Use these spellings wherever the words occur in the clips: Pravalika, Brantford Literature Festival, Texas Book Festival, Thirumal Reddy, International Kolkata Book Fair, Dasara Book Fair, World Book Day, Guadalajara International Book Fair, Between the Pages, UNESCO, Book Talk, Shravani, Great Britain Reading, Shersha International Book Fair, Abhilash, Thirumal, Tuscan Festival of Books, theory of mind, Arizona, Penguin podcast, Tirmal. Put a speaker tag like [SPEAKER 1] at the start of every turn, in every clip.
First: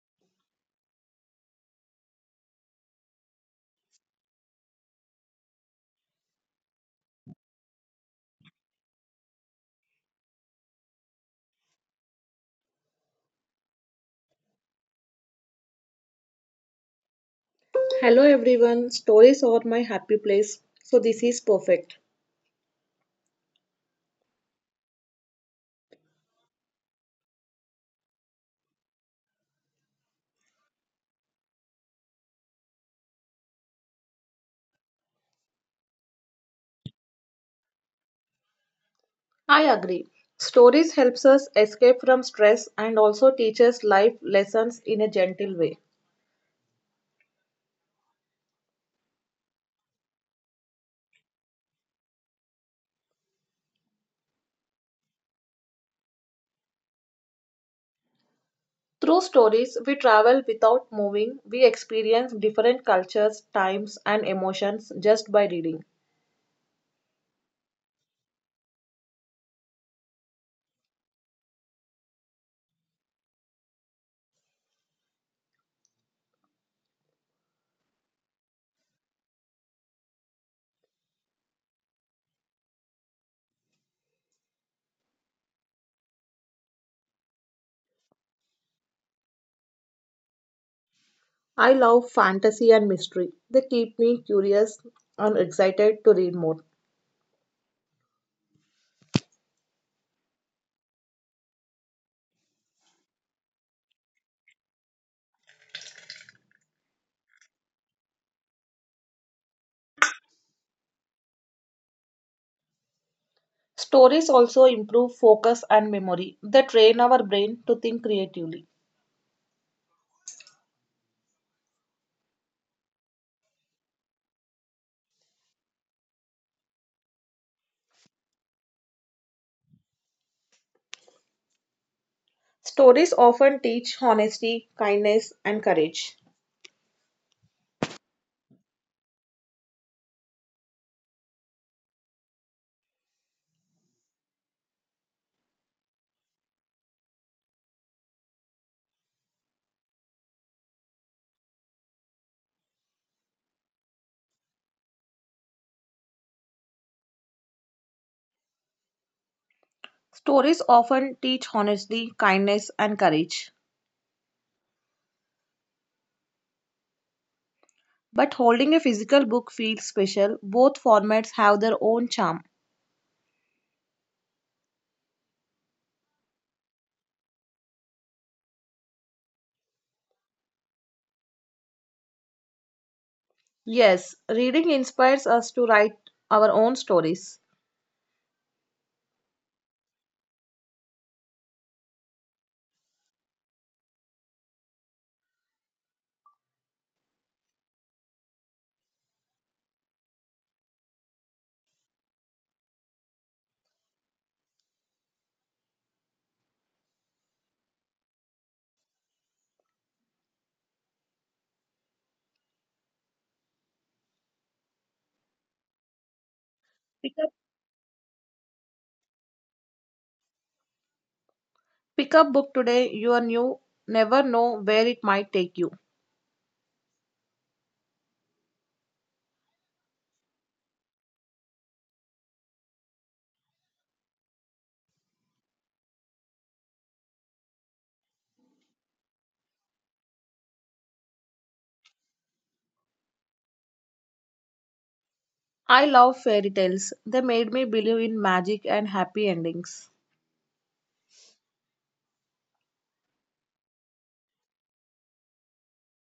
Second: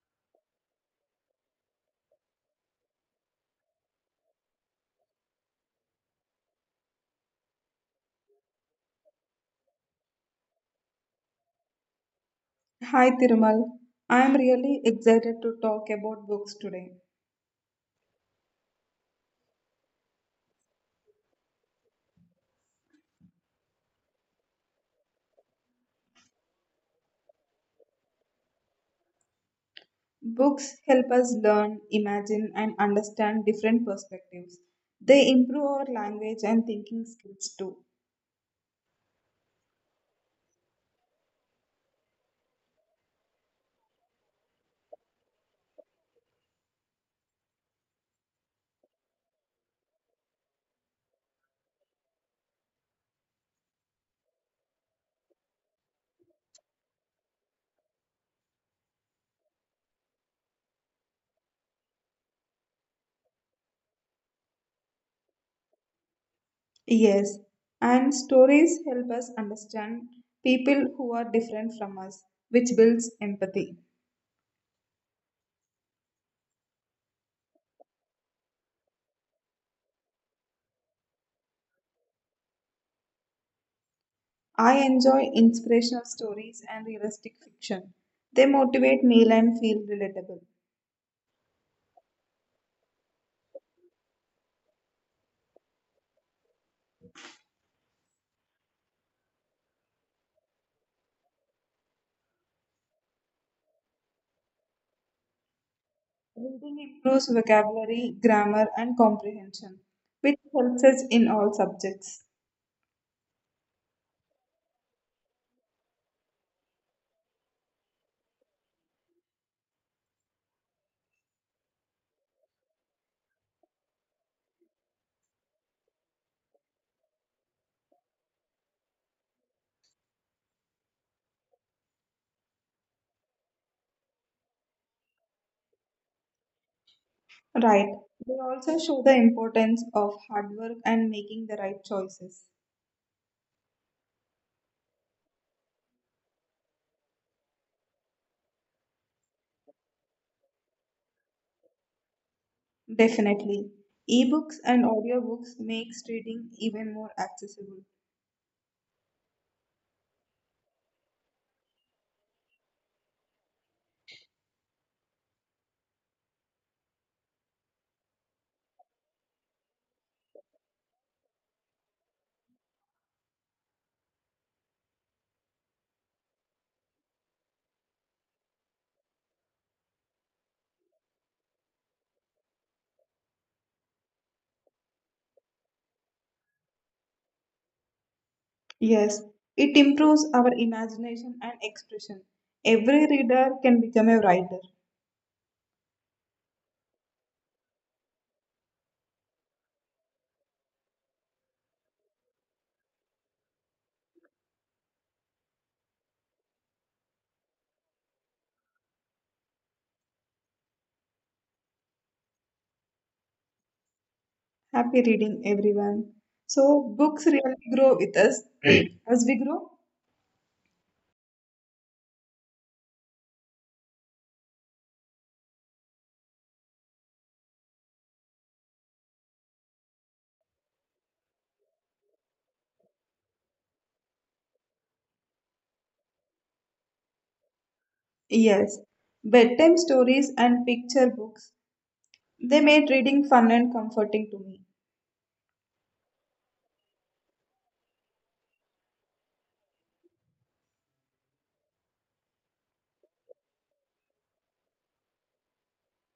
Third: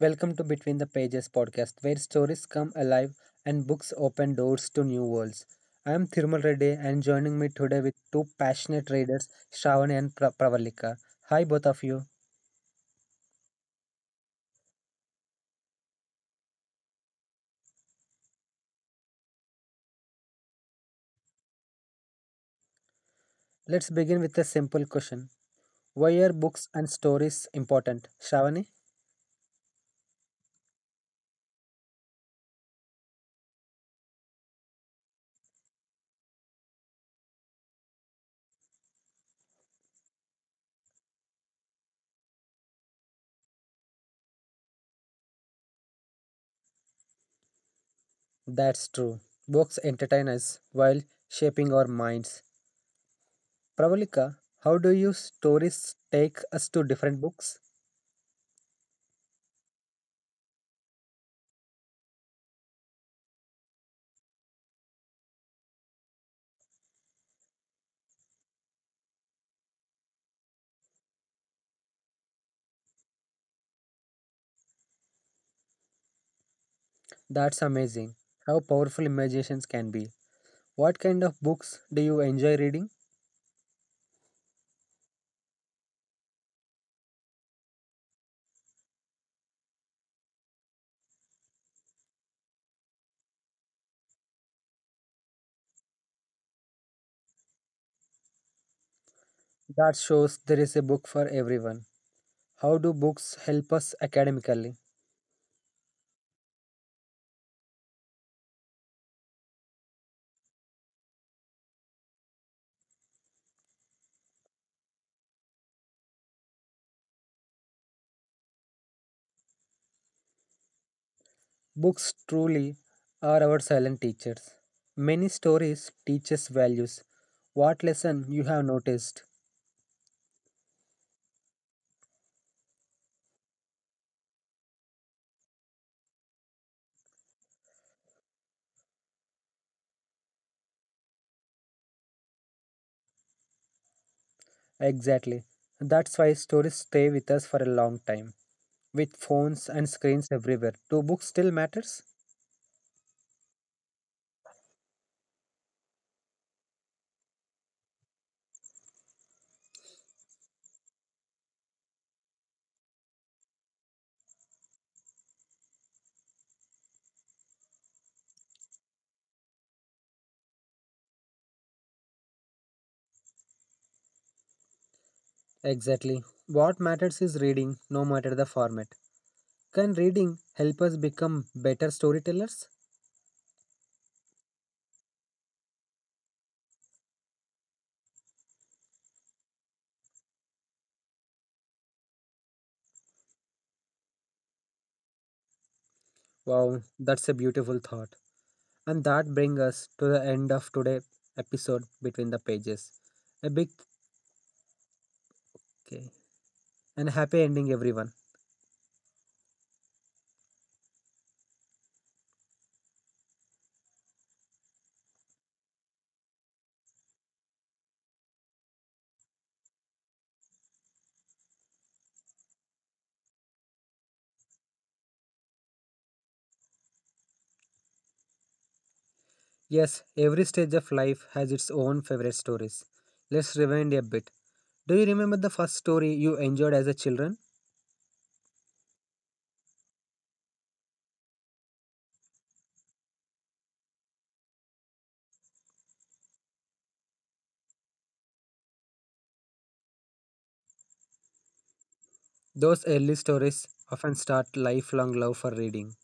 [SPEAKER 1] Welcome to Between the Pages podcast where stories come alive and books open doors to new worlds. I am Thirumal Reddy and joining me today with two passionate readers, Shravani and Pravalika. Hi both of you.
[SPEAKER 2] Hi Thirumal, I am really excited to talk about books today.
[SPEAKER 3] Hello everyone, stories are my happy place, so this is perfect.
[SPEAKER 1] Let's begin with a simple question. Why are books and stories important? Shravani?
[SPEAKER 2] Books help us learn, imagine, and understand different perspectives. They improve our language and thinking skills too.
[SPEAKER 3] I agree. Stories helps us escape from stress and also teaches life lessons in a gentle way.
[SPEAKER 1] That's true. Books entertain us while shaping our minds. Pravalika, how do you stories take us to different books?
[SPEAKER 3] Through stories, we travel without moving. We experience different cultures, times, and emotions just by reading.
[SPEAKER 2] Yes, and stories help us understand people who are different from us, which builds empathy.
[SPEAKER 1] That's amazing. How powerful imaginations can be. What kind of books do you enjoy reading?
[SPEAKER 2] I enjoy inspirational stories and realistic fiction. They motivate me and feel relatable.
[SPEAKER 3] I love fantasy and mystery. They keep me curious and excited to read more.
[SPEAKER 1] That shows there is a book for everyone. How do books help us academically?
[SPEAKER 2] Reading improves vocabulary, grammar, and comprehension, which helps us in all subjects.
[SPEAKER 3] Stories also improve focus and memory. They train our brain to think creatively.
[SPEAKER 1] Books truly are our silent teachers. Many stories teach us values. What lesson you have noticed?
[SPEAKER 3] Stories often teach honesty, kindness, and courage.
[SPEAKER 2] Right. They also show the importance of hard work and making the right choices.
[SPEAKER 1] Exactly. That's why stories stay with us for a long time. With phones and screens everywhere, do books still matters?
[SPEAKER 2] Definitely. Ebooks and audiobooks makes reading even more accessible.
[SPEAKER 3] Stories often teach honesty, kindness, and courage. But holding a physical book feels special. Both formats have their own charm.
[SPEAKER 1] Exactly. What matters is reading, no matter the format. Can reading help us become better storytellers?
[SPEAKER 3] Yes, reading inspires us to write our own stories.
[SPEAKER 2] Yes, it improves our imagination and expression. Every reader can become a writer.
[SPEAKER 1] Wow, that's a beautiful thought. And that brings us to the end of today episode between the pages. A big okay, and happy ending everyone.
[SPEAKER 2] Happy reading, everyone. So,
[SPEAKER 3] Pick
[SPEAKER 2] books
[SPEAKER 3] up,
[SPEAKER 2] really grow with us as we grow.
[SPEAKER 3] pick up book today, you are new, never know where it might take you.
[SPEAKER 1] Yes, every stage of life has its own favorite stories. Let's rewind a bit. Do you remember the first story you enjoyed as a children?
[SPEAKER 2] Yes, bedtime stories and picture books, they made reading fun and comforting to me.
[SPEAKER 3] I love fairy tales. They made me believe in magic and happy endings.
[SPEAKER 1] Those early stories often start lifelong love for reading.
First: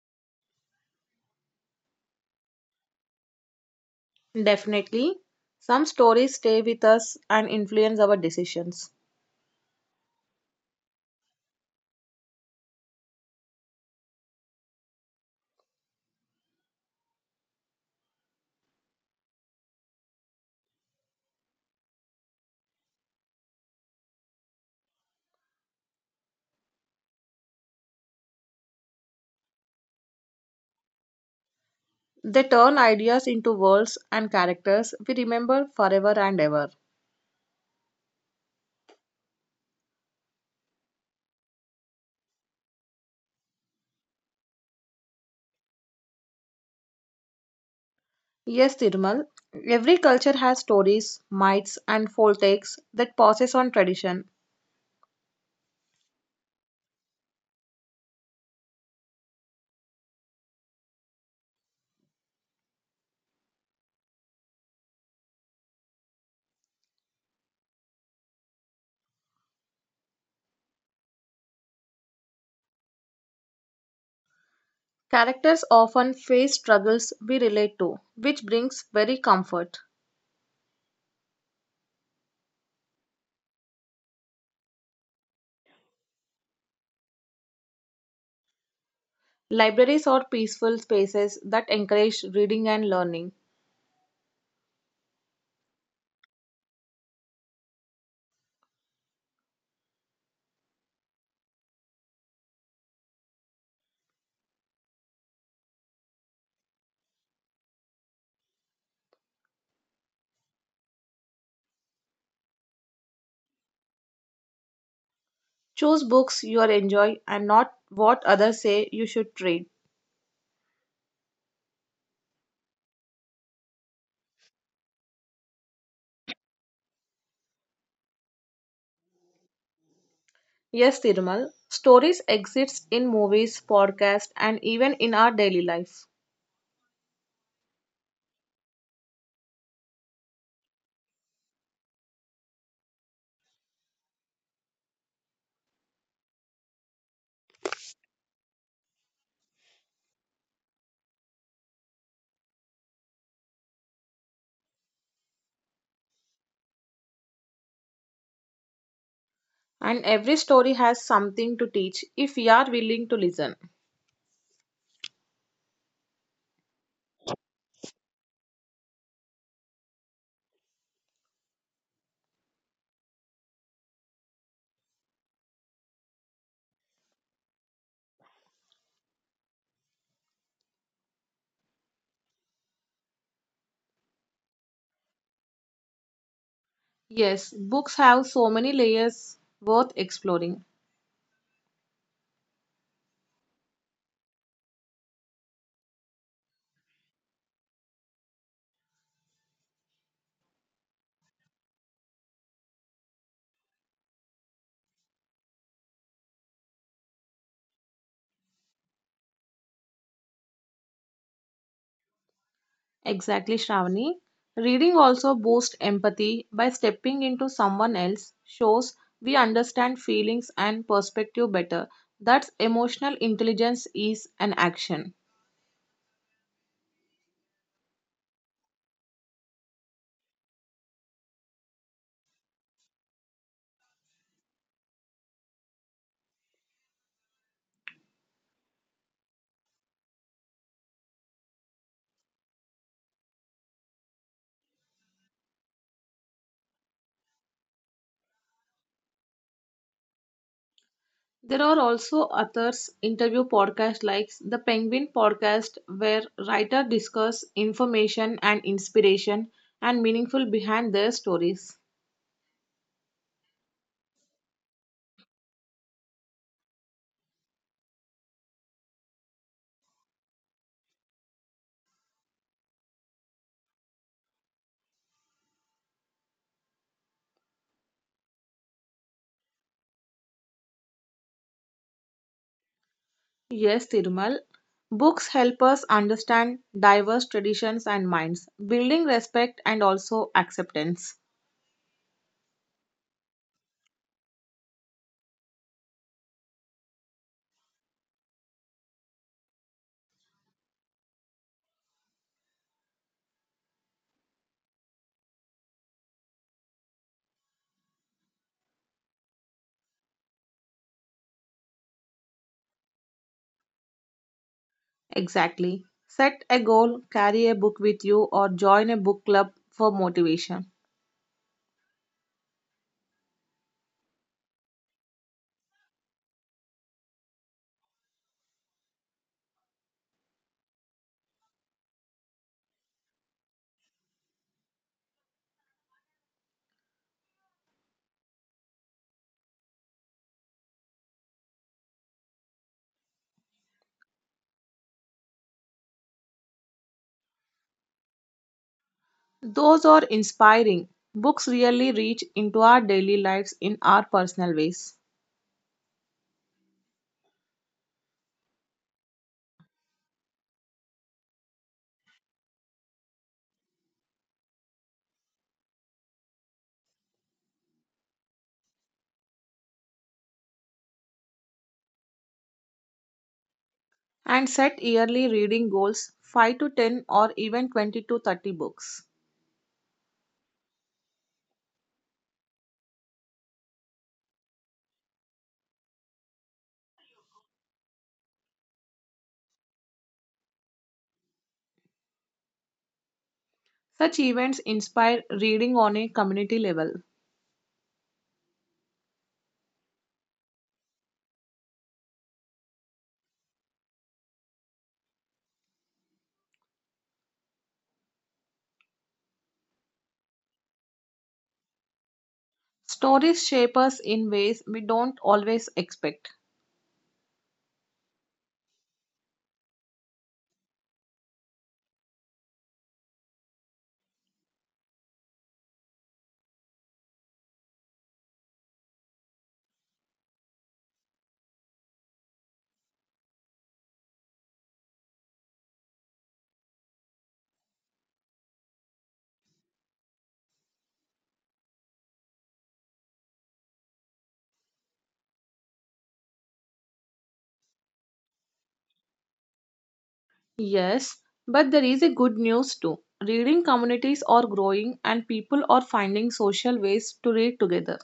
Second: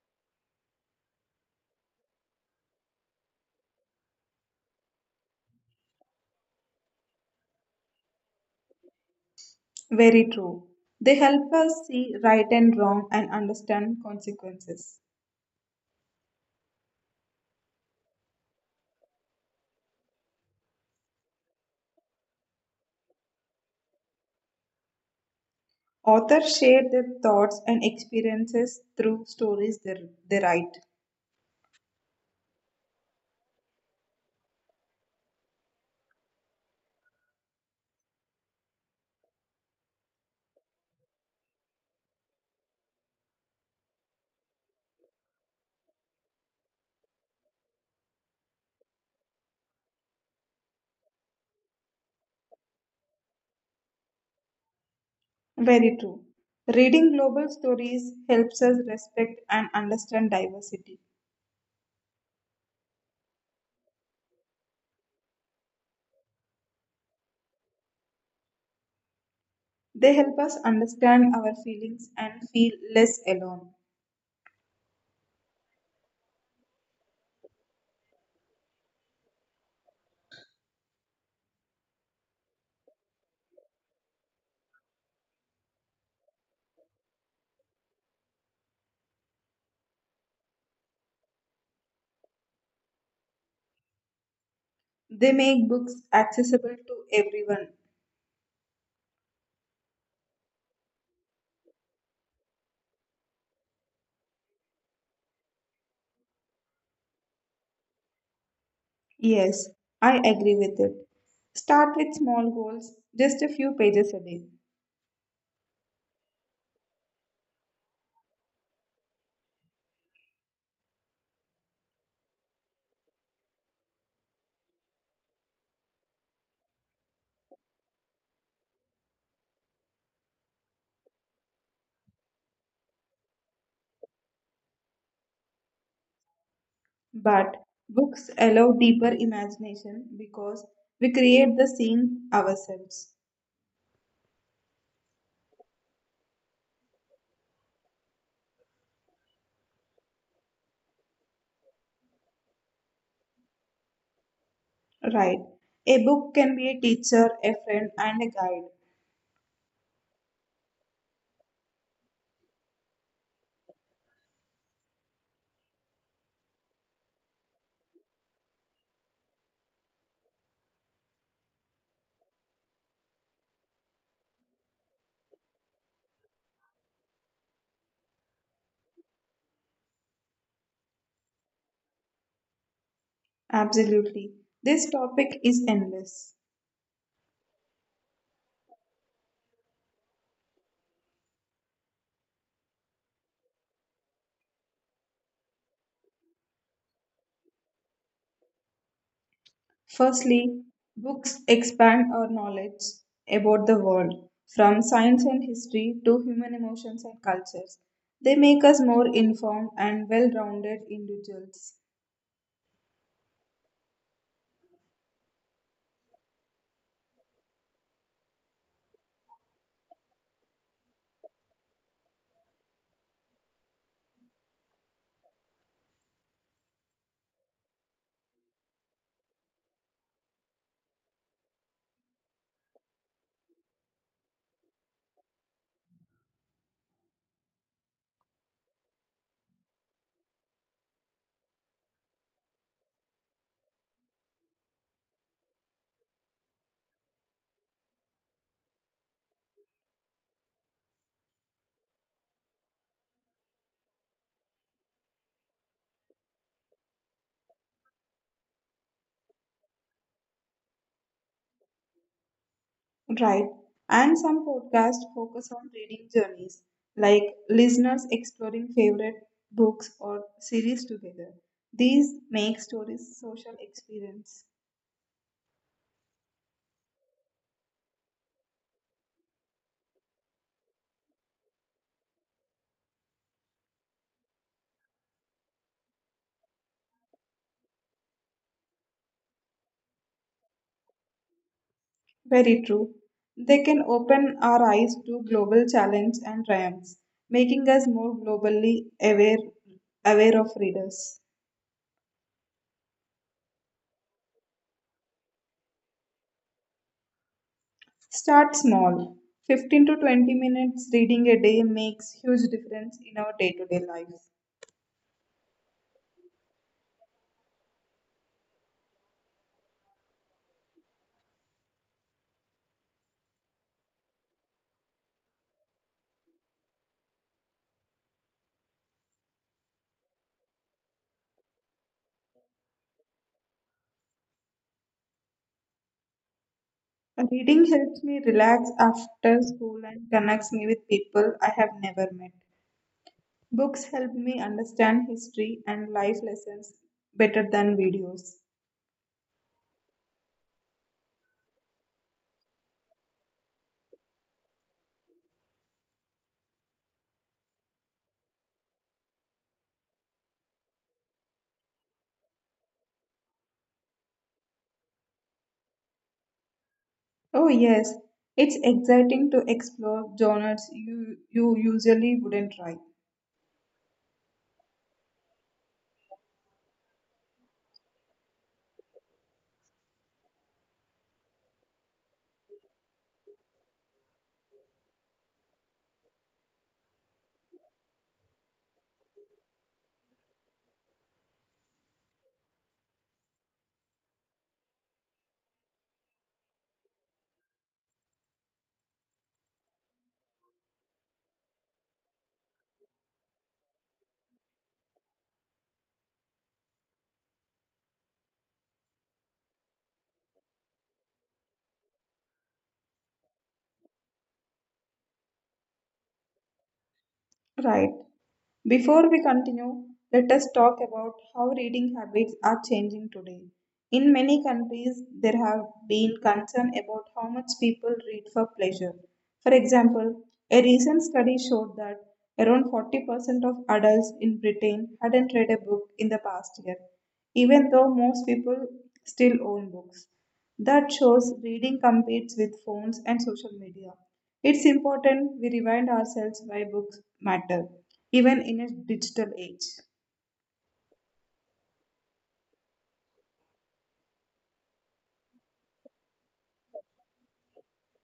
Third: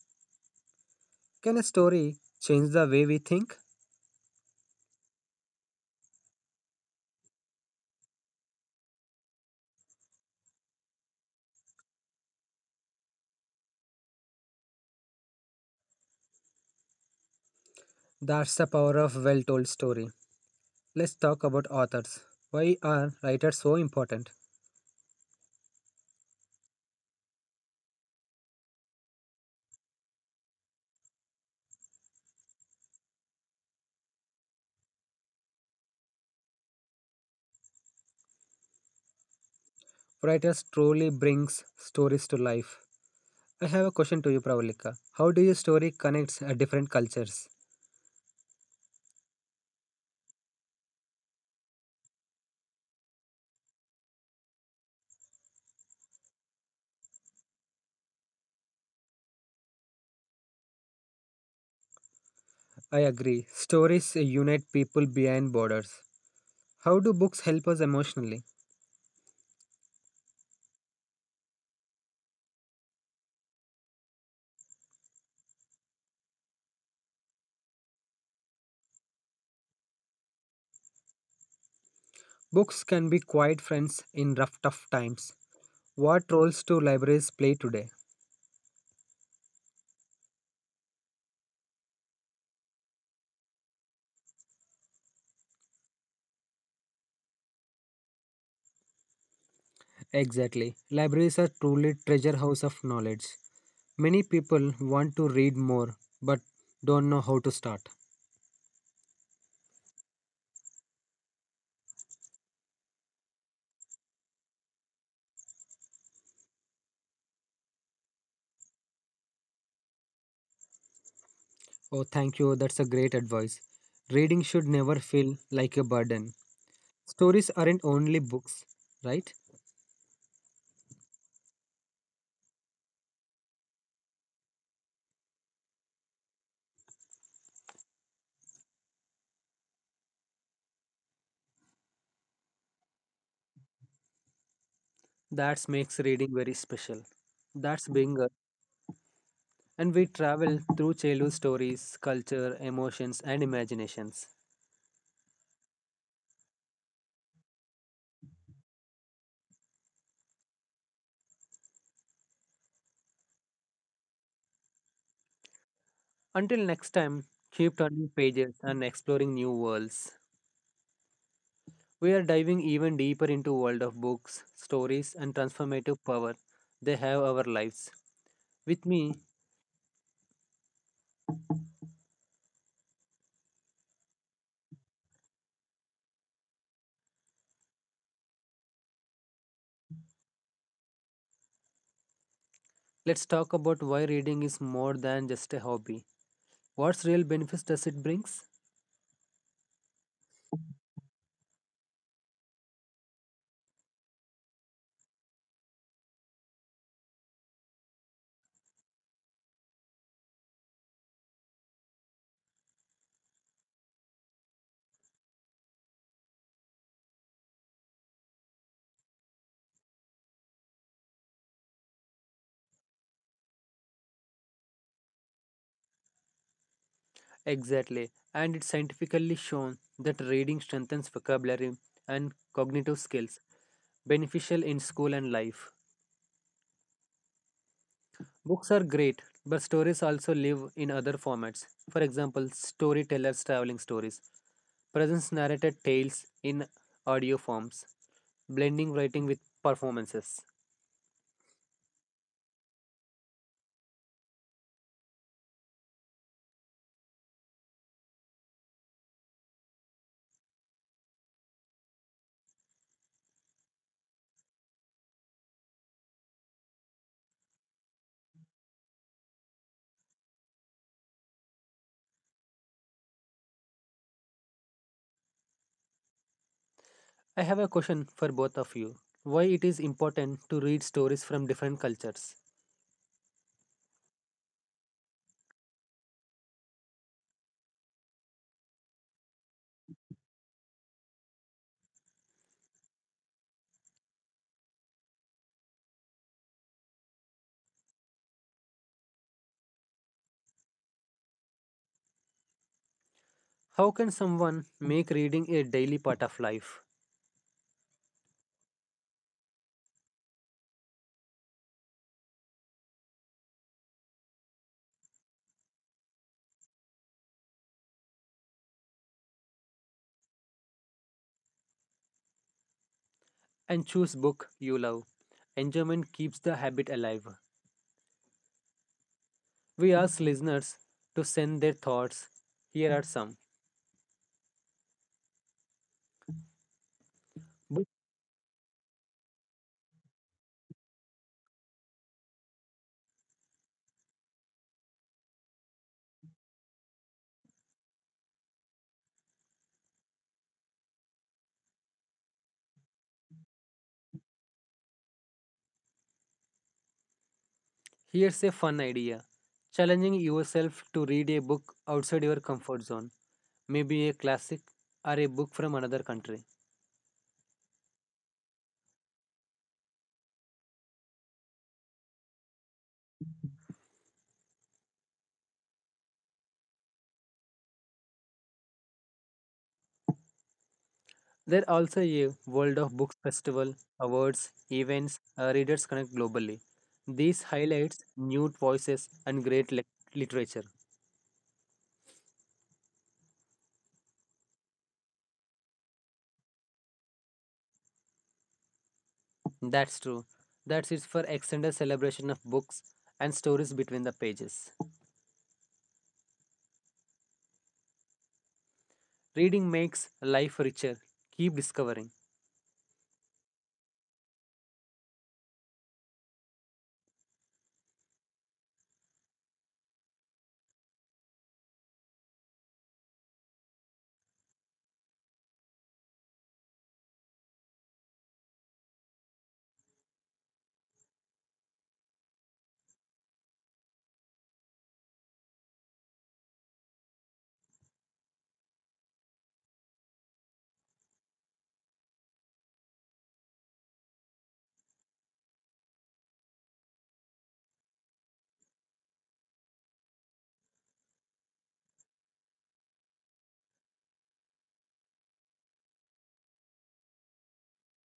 [SPEAKER 1] Can a story change the way we think?
[SPEAKER 3] Definitely, some stories stay with us and influence our decisions.
[SPEAKER 2] Very true. They help us see right and wrong and understand consequences.
[SPEAKER 1] That's the power of well-told story. Let's talk about authors. Why are writers so important?
[SPEAKER 2] Authors share their thoughts and experiences through stories they write.
[SPEAKER 3] They turn ideas into worlds and characters we remember forever and ever.
[SPEAKER 1] Writers truly brings stories to life. I have a question to you, Pravalika. How do your story connects different cultures?
[SPEAKER 3] Yes, Tirmal, every culture has stories, myths, and folktales that passes on tradition.
[SPEAKER 2] Very true. Reading global stories helps us respect and understand diversity.
[SPEAKER 1] I agree. Stories unite people beyond borders. How do books help us emotionally?
[SPEAKER 2] They help us understand our feelings and feel less alone.
[SPEAKER 3] Characters often face struggles we relate to, which brings very comfort.
[SPEAKER 1] Books can be quiet friends in rough, tough times. What roles do libraries play today?
[SPEAKER 3] Libraries are peaceful spaces that encourage reading and learning.
[SPEAKER 2] They make books accessible to everyone.
[SPEAKER 1] Exactly. Libraries are truly treasure house of knowledge. Many people want to read more but don't know how to start.
[SPEAKER 2] Yes, I agree with it. Start with small goals, just a few pages a day.
[SPEAKER 3] Choose books you enjoy and not what others say you should read.
[SPEAKER 1] Oh, thank you. That's a great advice. Reading should never feel like a burden. Stories aren't only books, right?
[SPEAKER 3] Yes, Tirmal, stories exist in movies, podcasts, and even in our daily life.
[SPEAKER 2] But books allow deeper imagination because we create the scene ourselves.
[SPEAKER 1] That makes reading very special. That's being a, and we travel through childhood stories, culture, emotions, and imaginations.
[SPEAKER 2] Right. A book can be a teacher, a friend, and a guide.
[SPEAKER 3] And every story has something to teach if we are willing to listen.
[SPEAKER 1] Until next time, keep turning pages and exploring new worlds. We are diving even deeper into world of books, stories, and transformative power they have our lives. With me,
[SPEAKER 2] Absolutely. This topic is endless.
[SPEAKER 3] Yes, books have so many layers worth exploring.
[SPEAKER 1] let's talk about why reading is more than just a hobby. What real benefits does it brings?
[SPEAKER 2] Firstly, books expand our knowledge about the world, from science and history to human emotions and cultures. They make us more informed and well rounded individuals.
[SPEAKER 3] Exactly, Shravani. Reading also boosts empathy by stepping into someone else, shows we understand feelings and perspective better. That's emotional intelligence is an action.
[SPEAKER 1] Exactly, and it's scientifically shown that reading strengthens vocabulary and cognitive skills, beneficial in school and life. Books are great, but stories also live in other formats. For example, storytellers traveling stories, presents narrated tales in audio forms, blending writing with performances.
[SPEAKER 3] There are also others interview podcasts like the Penguin podcast where writers discuss information and inspiration and meaningful behind their stories.
[SPEAKER 2] Right, and some podcasts focus on reading journeys, like listeners exploring favorite books or series together. These make stories social experience.
[SPEAKER 1] I have a question for both of you. Why it is important to read stories from different cultures?
[SPEAKER 3] Yes, Tirmal. Books help us understand diverse traditions and minds, building respect and also acceptance.
[SPEAKER 2] Very true. They can open our eyes to global challenge and triumphs, making us more globally aware of readers.
[SPEAKER 1] How can someone make reading a daily part of life
[SPEAKER 2] Start small. 15 to 20 minutes reading a day makes huge difference in our day-to-day life.
[SPEAKER 3] Exactly. Set a goal, carry a book with you, or join a book club for motivation.
[SPEAKER 1] and choose book you love? Enjoyment keeps the habit alive. We ask listeners to send their thoughts. Here are some.
[SPEAKER 2] Reading
[SPEAKER 1] But
[SPEAKER 2] helps me relax after school and connects me with people I have never met. Books help me understand history and life lessons better than videos.
[SPEAKER 3] Those are inspiring. Books really reach into our daily lives in our personal ways.
[SPEAKER 1] here's a fun idea. Challenging yourself to read a book outside your comfort zone, maybe a classic or a book from another country.
[SPEAKER 2] Oh yes, it's exciting to explore genres you usually wouldn't try.
[SPEAKER 3] And set yearly reading goals 5 to 10 or even 20 to 30 books.
[SPEAKER 1] There also a World of Books Festival, awards, events, readers connect globally. These highlights new voices and great literature.
[SPEAKER 3] Such events inspire reading on a community level.
[SPEAKER 1] That's true. That is it for extended celebration of books and stories between the pages. Reading makes life richer. Keep discovering.
[SPEAKER 3] Stories shape us in ways we don't always expect.
[SPEAKER 2] Right. Before we continue, let us talk about how reading habits are changing today. In many countries, there have been concern about how much people read for pleasure. For example, a recent study showed that around 40% of adults in Britain hadn't read a book in the past year, even though most people still own books. That shows reading competes with phones and social media. It's important we remind ourselves why books matter, even in a digital age.
[SPEAKER 3] Yes, but there is a good news too. Reading communities are growing and people are finding social ways to read together.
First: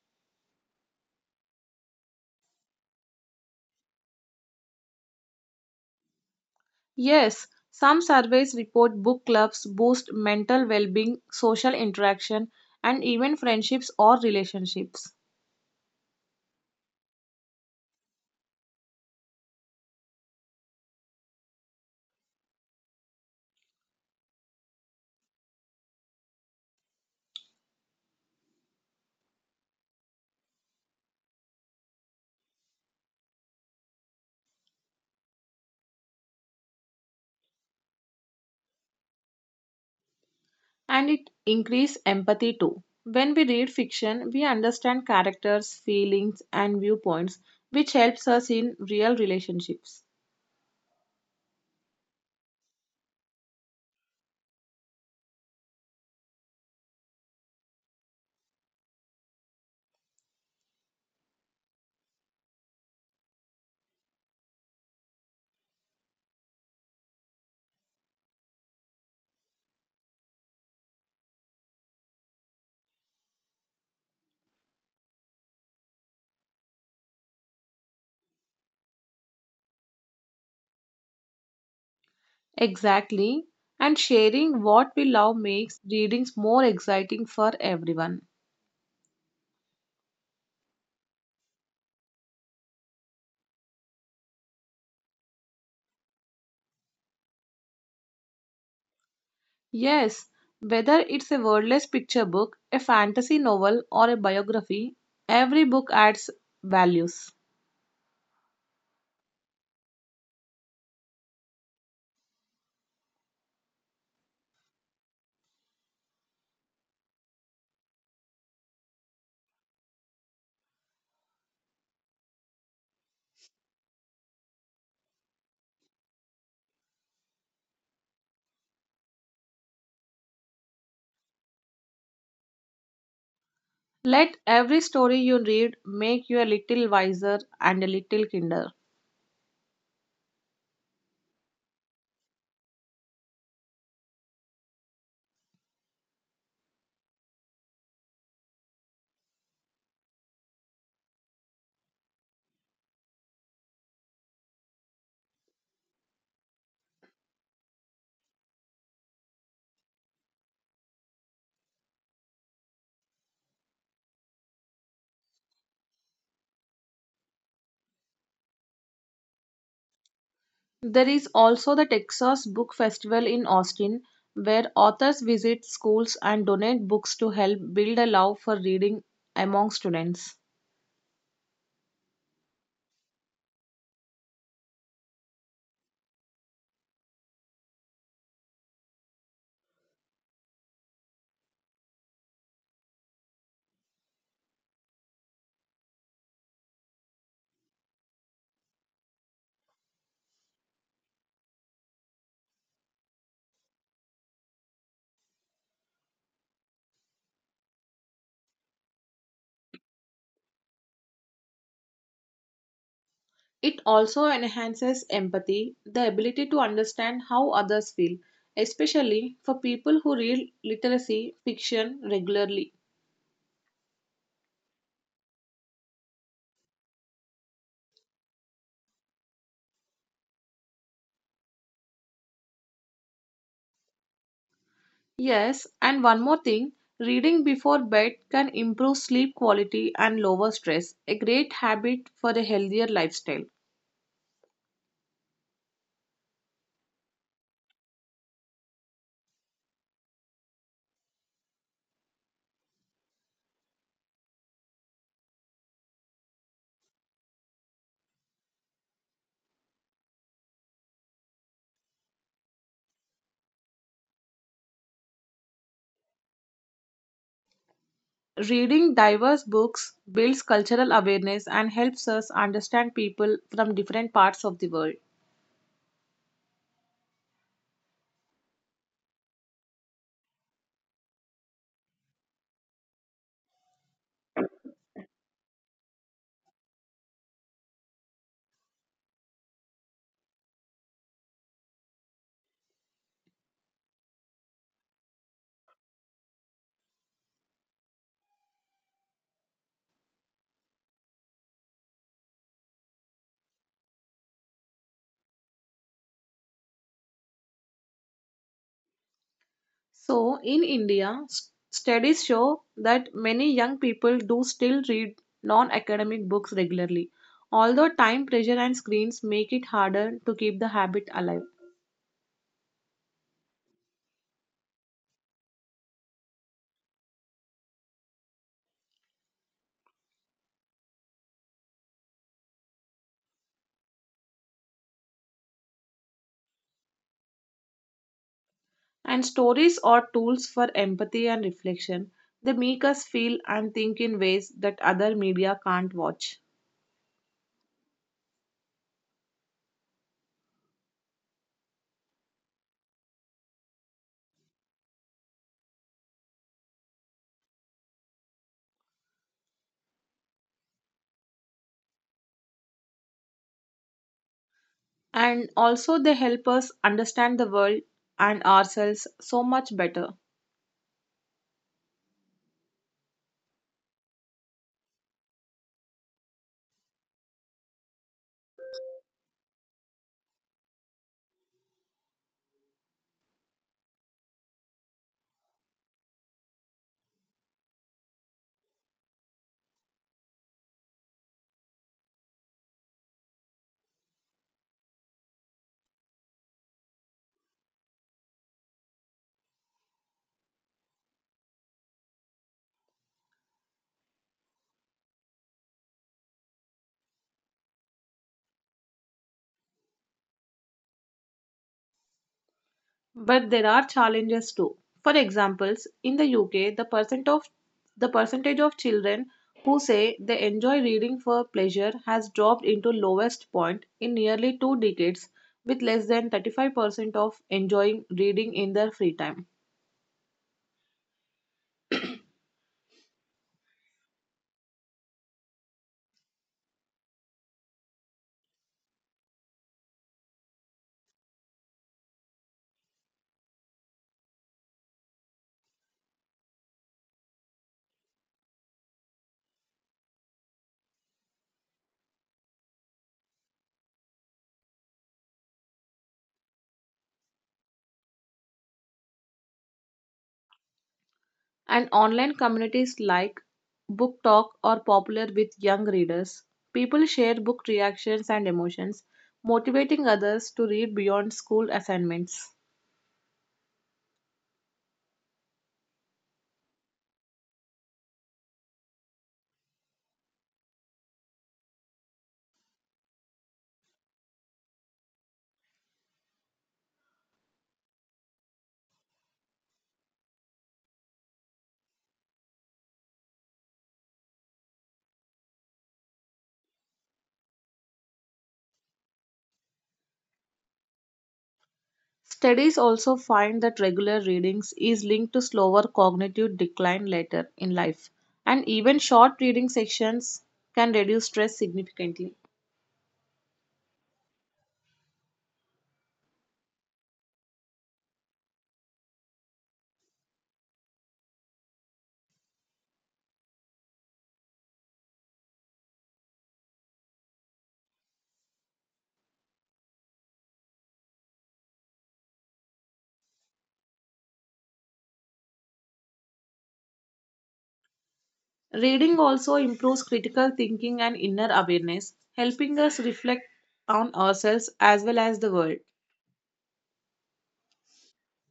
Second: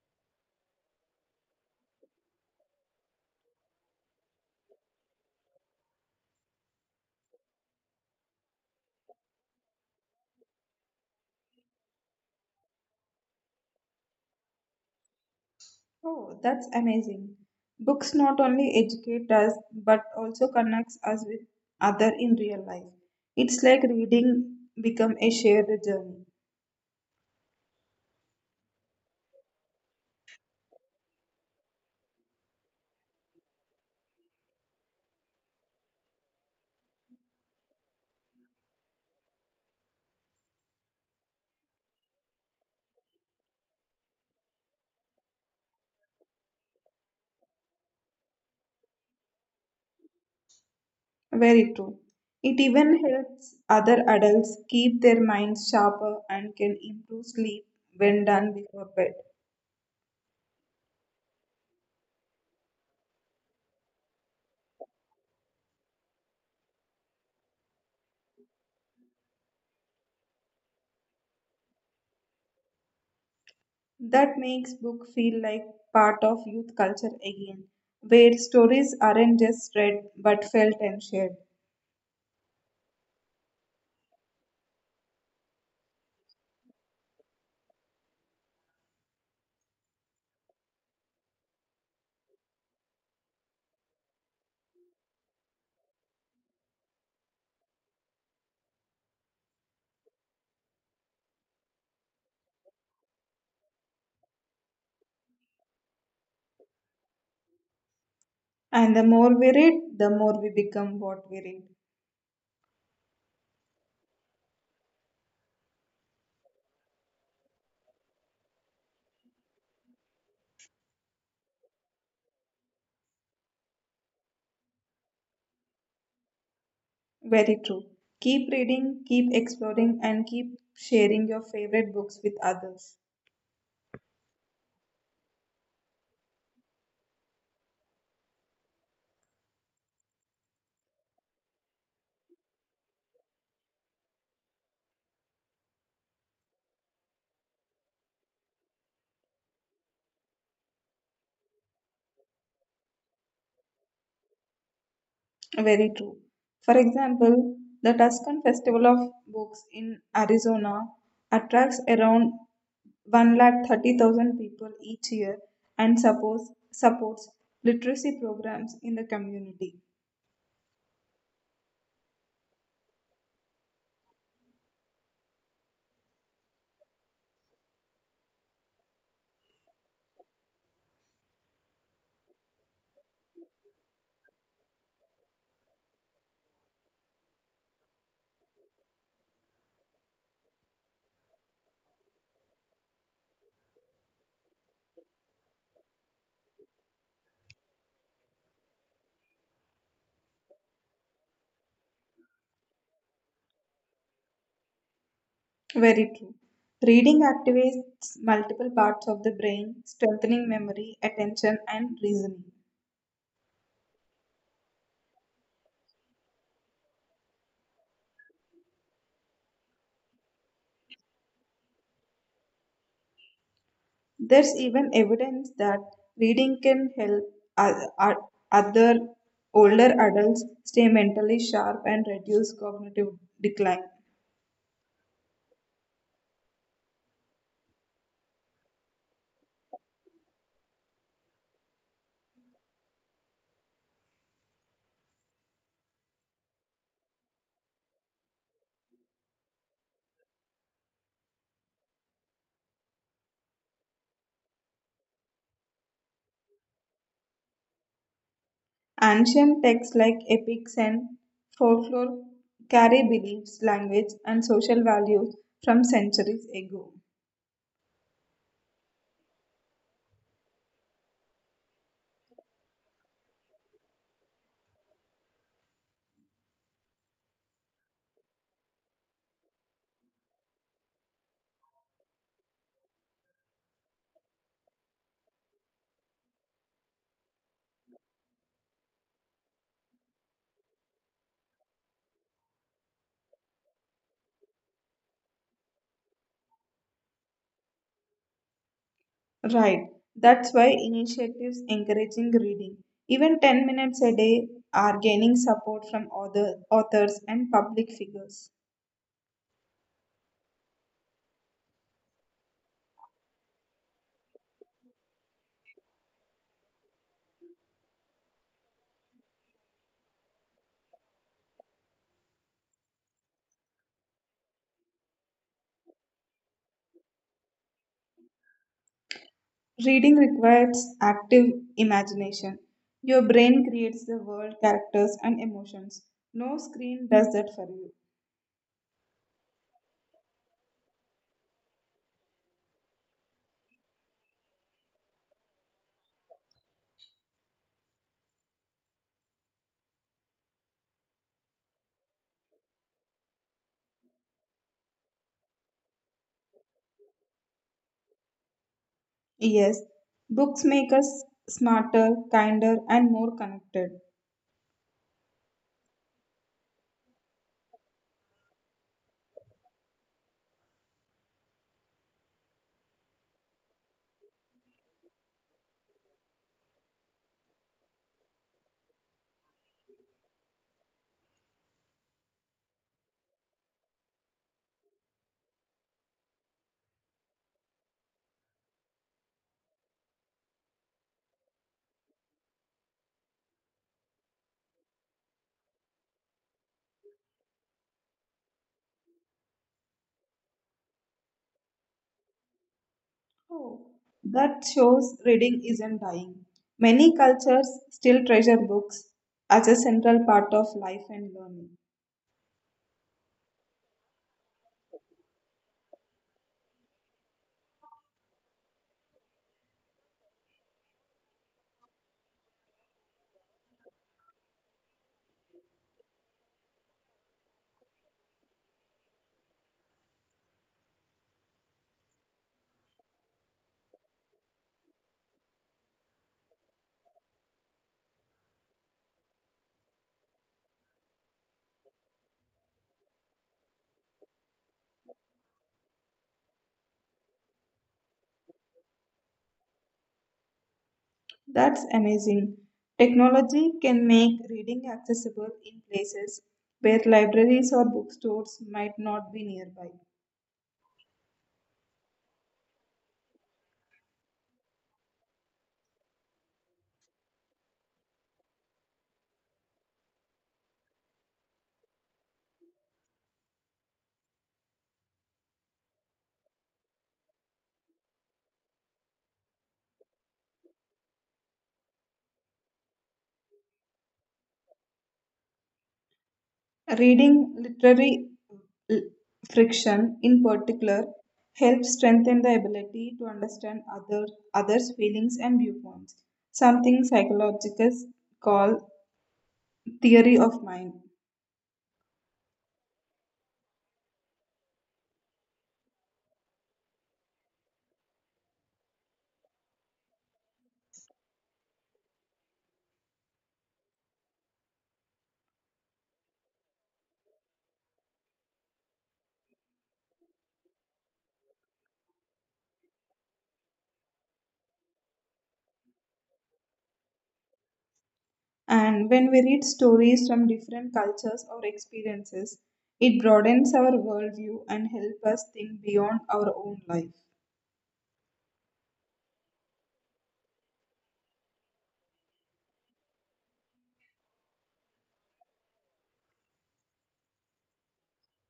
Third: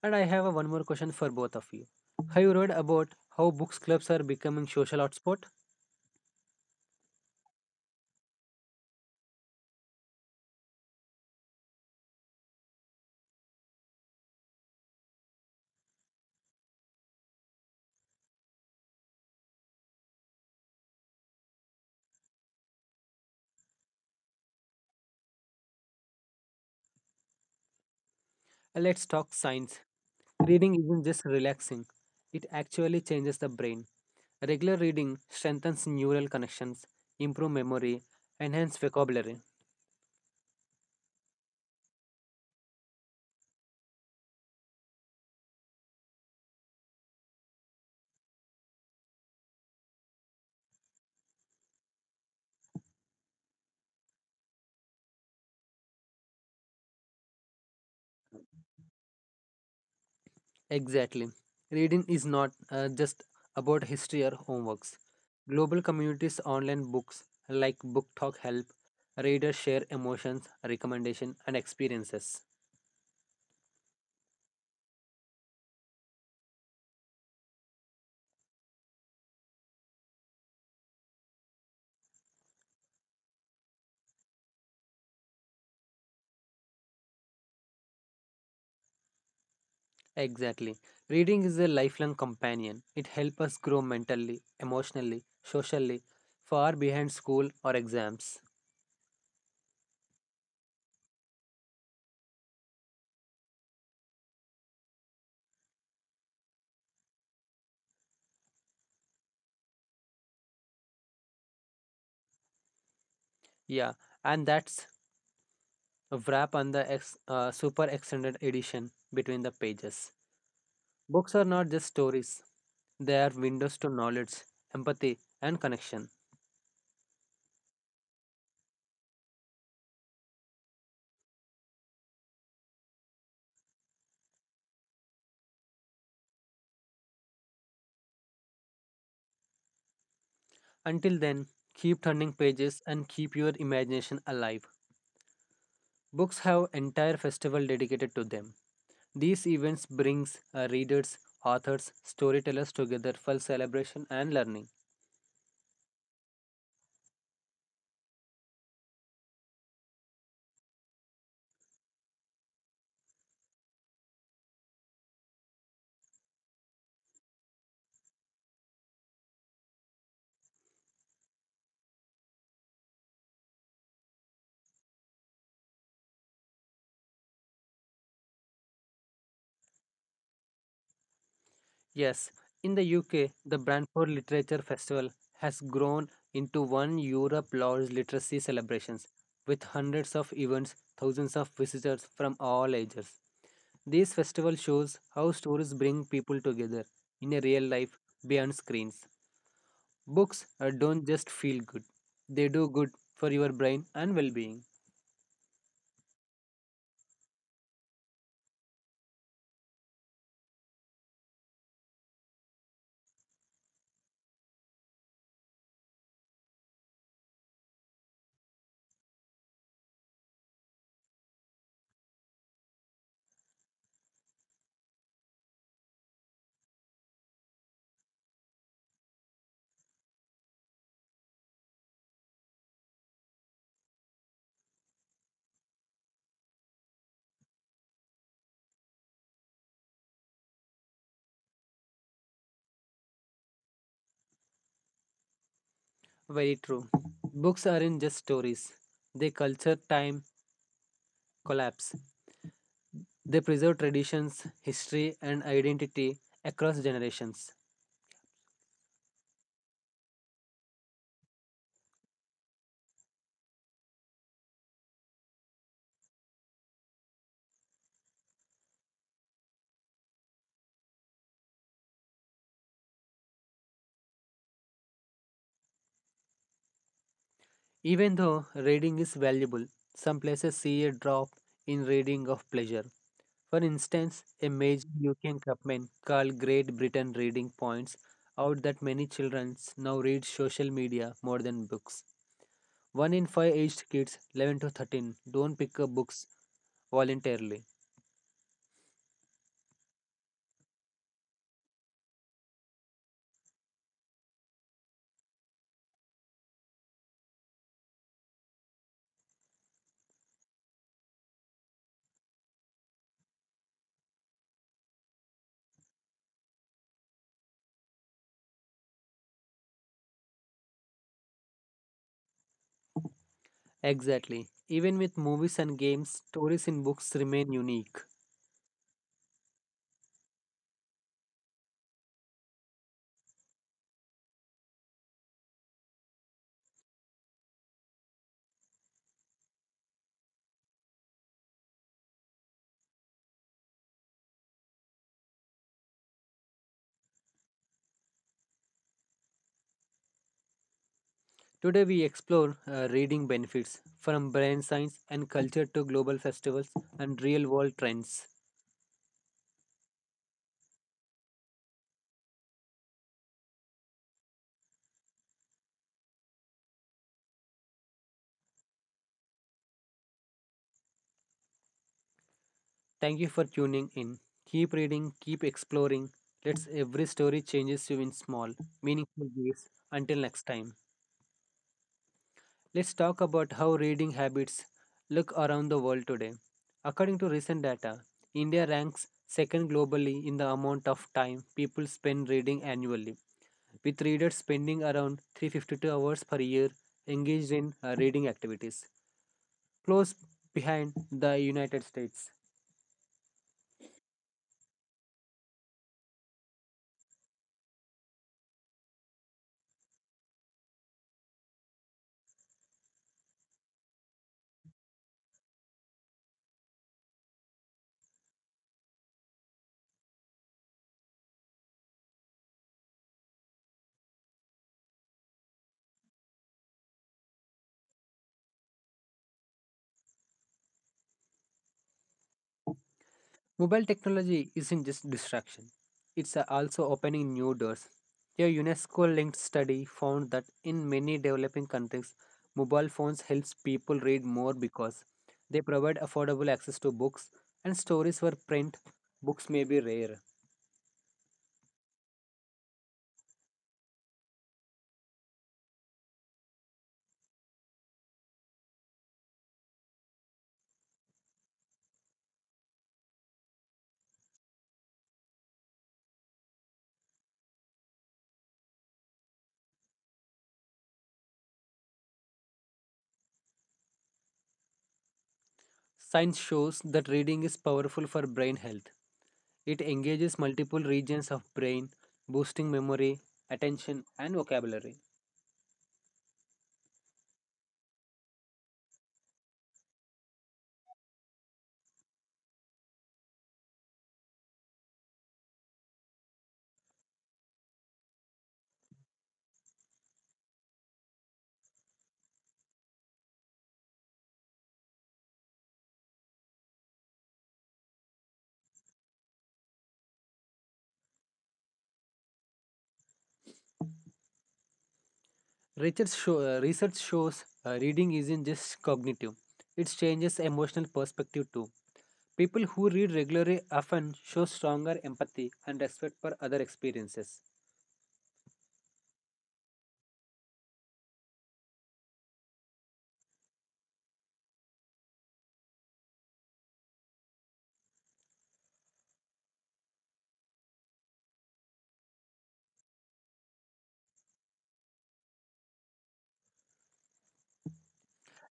[SPEAKER 1] And I have a one more question for both of you. Have you read about how books clubs are becoming social hotspot?
[SPEAKER 3] Yes, some surveys report book clubs boost mental well being, social interaction, and even friendships or relationships.
[SPEAKER 2] Oh, that's amazing. Books not only educate us but also connects us with other in real life. It's like reading become a shared journey.
[SPEAKER 1] Let's talk science. Reading isn't just relaxing. It actually changes the brain. Regular reading strengthens neural connections, improve memory, enhance vocabulary.
[SPEAKER 3] And it increase empathy too. When we read fiction, we understand characters, feelings, and viewpoints, which helps us in real relationships.
[SPEAKER 2] Very true. It even helps other adults keep their minds sharper and can improve sleep when done before bed.
[SPEAKER 1] Exactly. Reading is not just about history or homeworks. Global communities online books like Book Talk help readers share emotions, recommendations, and experiences.
[SPEAKER 2] That makes book feel like part of youth culture again, where stories aren't just read but felt and shared.
[SPEAKER 3] Exactly. And sharing what we love makes readings more exciting for everyone.
[SPEAKER 1] Exactly. Reading is a lifelong companion. It helps us grow mentally, emotionally, socially, far behind school or exams.
[SPEAKER 3] Yes, whether it's a wordless picture book, a fantasy novel, or a biography, every book adds values.
[SPEAKER 2] And the more we read, the more we become what we read.
[SPEAKER 1] Yeah, and that's a wrap on the super extended edition between the pages. Books are not just stories, they are windows to knowledge, empathy, and connection.
[SPEAKER 2] Very true. Keep reading, keep exploring, and keep sharing your favorite books with others.
[SPEAKER 3] Let every story you read make you a little wiser and a little kinder.
[SPEAKER 1] Until then, keep turning pages and keep your imagination alive. Books have entire festival dedicated to them. These events brings readers, authors, storytellers together for celebration and learning.
[SPEAKER 2] Very true. For example, the Tuscan Festival of Books in Arizona attracts around 130,000 people each year and supports literacy programs in the community.
[SPEAKER 3] There is also the Texas Book Festival in Austin, where authors visit schools and donate books to help build a love for reading among students.
[SPEAKER 1] Yes, in the UK, the Brantford Literature Festival has grown into one Europe large literacy celebrations with hundreds of events, thousands of visitors from all ages. These festival shows how stories bring people together in a real life beyond screens. Books don't just feel good, they do good for your brain and well being.
[SPEAKER 2] Very true. Reading activates multiple parts of the brain, strengthening memory, attention, and reasoning.
[SPEAKER 3] It also enhances empathy, the ability to understand how others feel, especially for people who read literacy fiction regularly.
[SPEAKER 2] There's even evidence that reading can help other older adults stay mentally sharp and reduce cognitive decline.
[SPEAKER 3] Yes, and one more thing reading before bed can improve sleep quality and lower stress, a great habit for a healthier lifestyle.
[SPEAKER 1] Very true. Books aren't just stories, they culture time, collapse. They preserve traditions, history, and identity across generations.
[SPEAKER 2] Ancient texts like epics and folklore carry beliefs, language, and social values from centuries ago.
[SPEAKER 3] Reading diverse books builds cultural awareness and helps us understand people from different parts of the world.
[SPEAKER 1] Even though reading is valuable, some places see a drop in reading of pleasure. For instance, a major UK campaign called Great Britain Reading points out that many children now read social media more than books. One in five aged kids, 11 to 13, don't pick up books voluntarily.
[SPEAKER 2] Right, that's why initiatives encouraging reading, even 10 minutes a day, are gaining support from other authors and public figures.
[SPEAKER 3] So, in India, studies show that many young people do still read non academic books regularly, although time pressure and screens make it harder to keep the habit alive.
[SPEAKER 1] Exactly. Even with movies and games, stories in books remain unique.
[SPEAKER 2] Reading requires active imagination. Your brain creates the world, characters, and emotions. No screen does that for you.
[SPEAKER 3] And stories are tools for empathy and reflection. They make us feel and think in ways that other media can't watch.
[SPEAKER 1] Today we explore reading benefits from brain science and culture to global festivals and real world trends.
[SPEAKER 2] Yes, books make us smarter, kinder, and more connected.
[SPEAKER 3] And also, they help us understand the world and ourselves so much better.
[SPEAKER 1] Thank you for tuning in. Keep reading, keep exploring. Let's every story changes you in small, meaningful ways. Until next time, let's talk about how reading habits look around the world today. According to recent data, India ranks second globally in the amount of time people spend reading annually, with readers spending around 352 hours per year engaged in reading activities, close behind the United States.
[SPEAKER 2] Oh, that shows reading isn't dying. Many cultures still treasure books as a central part of life and learning.
[SPEAKER 3] But there are challenges too. For examples, in the UK, the percentage of children who say they enjoy reading for pleasure has dropped into lowest point in nearly 2 decades with less than 35% of enjoying reading in their free time.
[SPEAKER 1] Mobile technology isn't just distraction, it's also opening new doors. A UNESCO linked study found that in many developing countries, mobile phones helps people read more because they provide affordable access to books and stories where print books may be rare.
[SPEAKER 2] That's amazing. Technology can make reading accessible in places where libraries or bookstores might not be nearby.
[SPEAKER 3] And online communities like Book Talk are popular with young readers. People share book reactions and emotions, motivating others to read beyond school assignments.
[SPEAKER 1] Science shows that reading is powerful for brain health. It engages multiple regions of brain, boosting memory, attention, and vocabulary.
[SPEAKER 2] Reading literary l- friction, in particular, helps strengthen the ability to understand others' feelings and viewpoints, something psychologists call theory of mind.
[SPEAKER 3] Studies also find that regular readings is linked to slower cognitive decline later in life, and even short reading sections can reduce stress significantly.
[SPEAKER 1] Research shows reading isn't just cognitive; it changes emotional perspective too. People who read regularly often show stronger empathy and respect for other experiences.
[SPEAKER 2] And when we read stories from different cultures or experiences, it broadens our worldview and helps us think beyond our own life.
[SPEAKER 3] Reading also improves critical thinking and inner awareness, helping us reflect on ourselves as well as the world.